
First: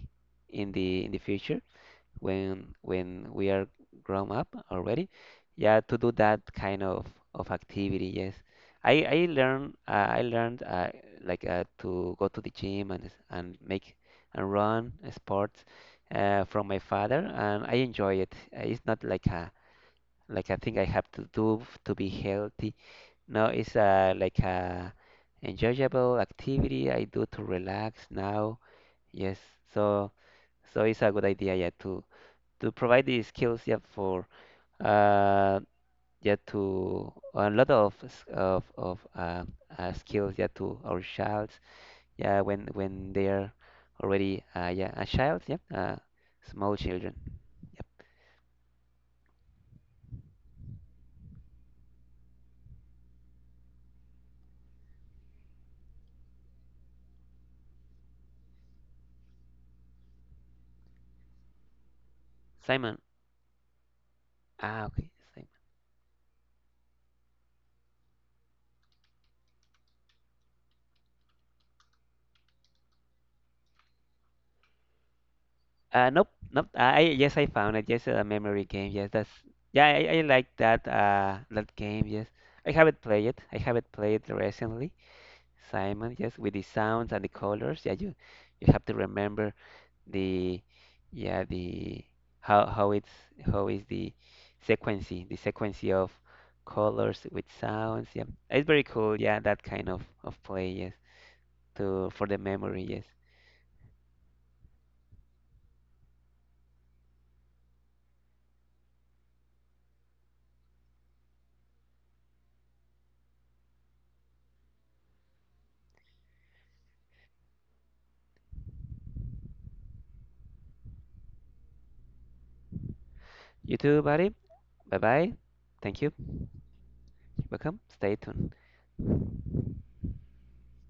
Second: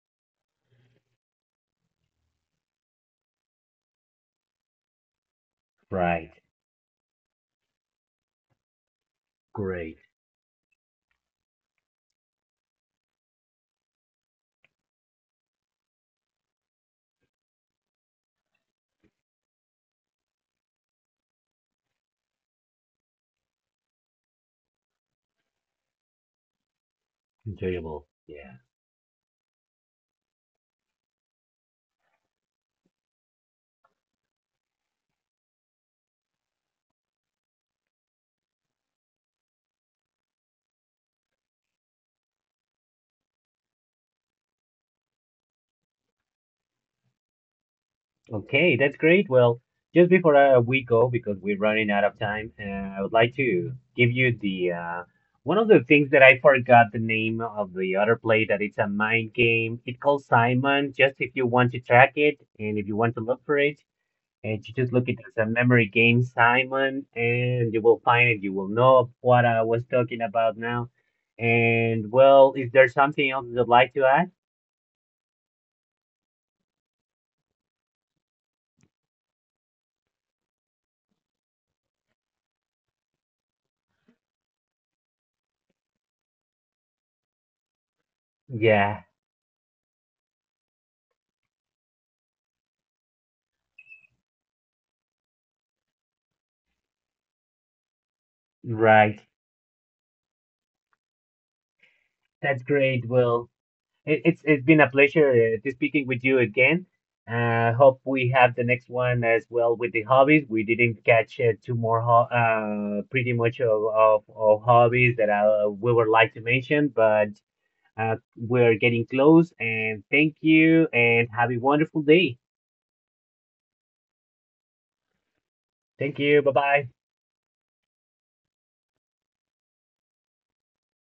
Speaker 2: in the, in the future, when we are grown up already, yeah, to do
Speaker 1: right.
Speaker 2: that kind of activity. Yes, I learned,
Speaker 1: Great.
Speaker 2: I learned, like, to go to the gym and and make and run sports, from my father, and I enjoy it. It's not like a, like a thing I have to do to be healthy, no, it's, like a, enjoyable activity I do to relax
Speaker 1: Enjoyable. Yeah.
Speaker 2: now. Yes, so, so it's a good idea, yeah, to provide these skills, yeah, for, uh, yeah, to a lot of of, skills, yeah, to our childs, yeah, when they're already, yeah, a child, yeah, small children. Yep.
Speaker 1: Okay, that's great. Well, just before we go, because we're running out of time, I would like to give you the one of the things that I forgot the name of the other play that it's a mind game. It's called Simon. Just if you want to track it and if you
Speaker 2: Simon,
Speaker 1: want to look for it, and you
Speaker 2: ah,
Speaker 1: just look
Speaker 2: okay.
Speaker 1: it as a memory game, Simon, and you will find it. You will know what I was talking about now. And well, is there something else you'd like to add?
Speaker 2: Nope, nope. I, yes, I found it. Yes, a memory game. Yes, that's, yeah. I like that that game. Yes, I haven't played it. I haven't played it recently. Simon, yes, with the sounds and the colors. Yeah, you have to
Speaker 1: Yeah,
Speaker 2: remember the, yeah, the, how it's, how is the sequence, the sequence of colors with sounds. Yeah, it's very cool.
Speaker 1: right.
Speaker 2: Yeah, that kind of play. Yes, to, for the
Speaker 1: That's
Speaker 2: memory. Yes.
Speaker 1: great, Will. It's been a pleasure to speaking with you again. Hope we have the next one as well with the hobbies. We didn't catch two more ho pretty much of hobbies that I, we would like to mention, but we're getting close. And thank you, and have a wonderful day.
Speaker 2: You too, buddy. Bye bye. Thank you.
Speaker 1: Thank you. Bye bye.
Speaker 2: Beckham, stay tuned.